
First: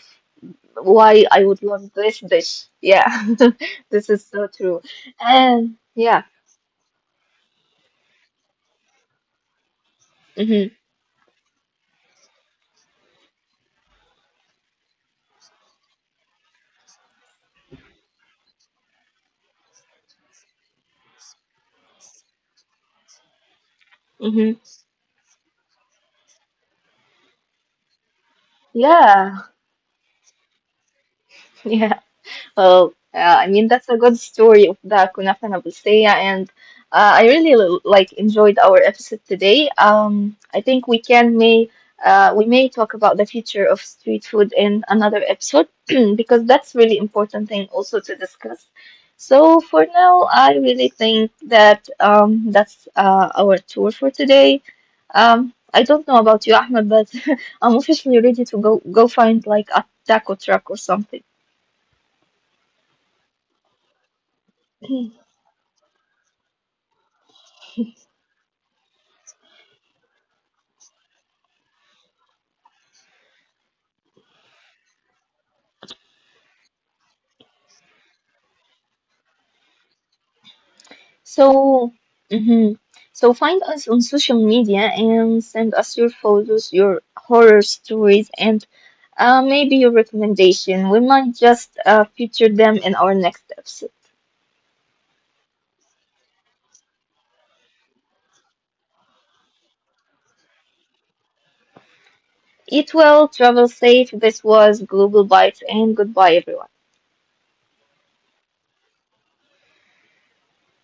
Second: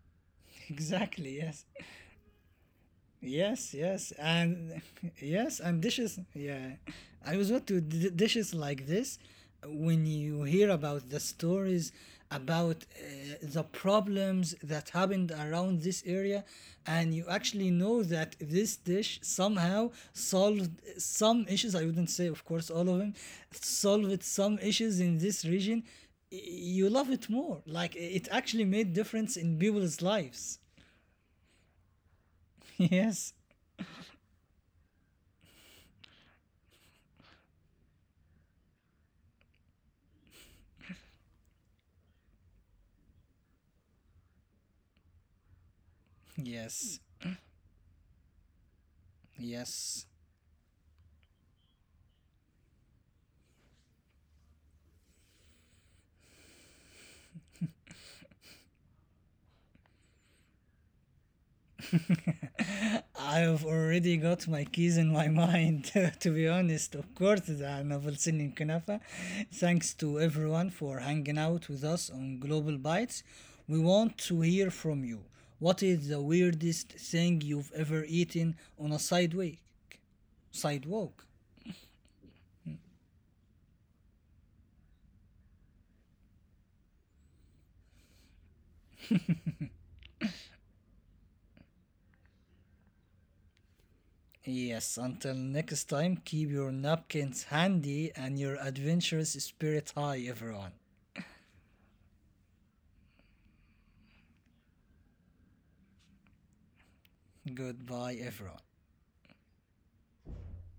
S1: why
S2: Exactly.
S1: I would
S2: Yes.
S1: love this dish. Yeah,
S2: Yes,
S1: this
S2: yes,
S1: is so true.
S2: and yes,
S1: And
S2: and dishes.
S1: yeah,
S2: Yeah, I was what to dishes like this, when you hear
S1: mm-hmm,
S2: about the stories about the problems that happened around this area, and you actually know that this dish somehow solved some issues. I wouldn't say, of course, all of them solved
S1: mm-hmm,
S2: some issues in this region. You love it more. Like it actually made difference
S1: yeah,
S2: in people's lives.
S1: yeah. Well,
S2: Yes.
S1: I mean, that's a good story of the Kunafa Nabusteya, and I really like enjoyed our episode today. I think we can may we may talk about the future of street food in another episode because that's really
S2: Yes.
S1: important thing also to discuss. So for
S2: Yes.
S1: now, I really think that that's our tour for today. I don't know about you, Ahmed, but I'm officially ready to go find like a taco truck or something.
S2: I've already got my keys in my mind, to be honest. Of course, the novel Sinin Kanafa. Thanks to everyone for hanging out with us on Global Bites. We want to hear from you. What is the weirdest thing you've ever eaten on a sidewalk? Sidewalk.
S1: So, mhm. So find us on social media and send us your photos, your horror stories, and maybe your recommendation. We might just feature them in our next episode.
S2: Yes, until next time, keep your napkins handy and your adventurous spirit high, everyone.
S1: Eat well, travel safe. This was Global Bites, and goodbye, everyone.
S2: Goodbye, everyone.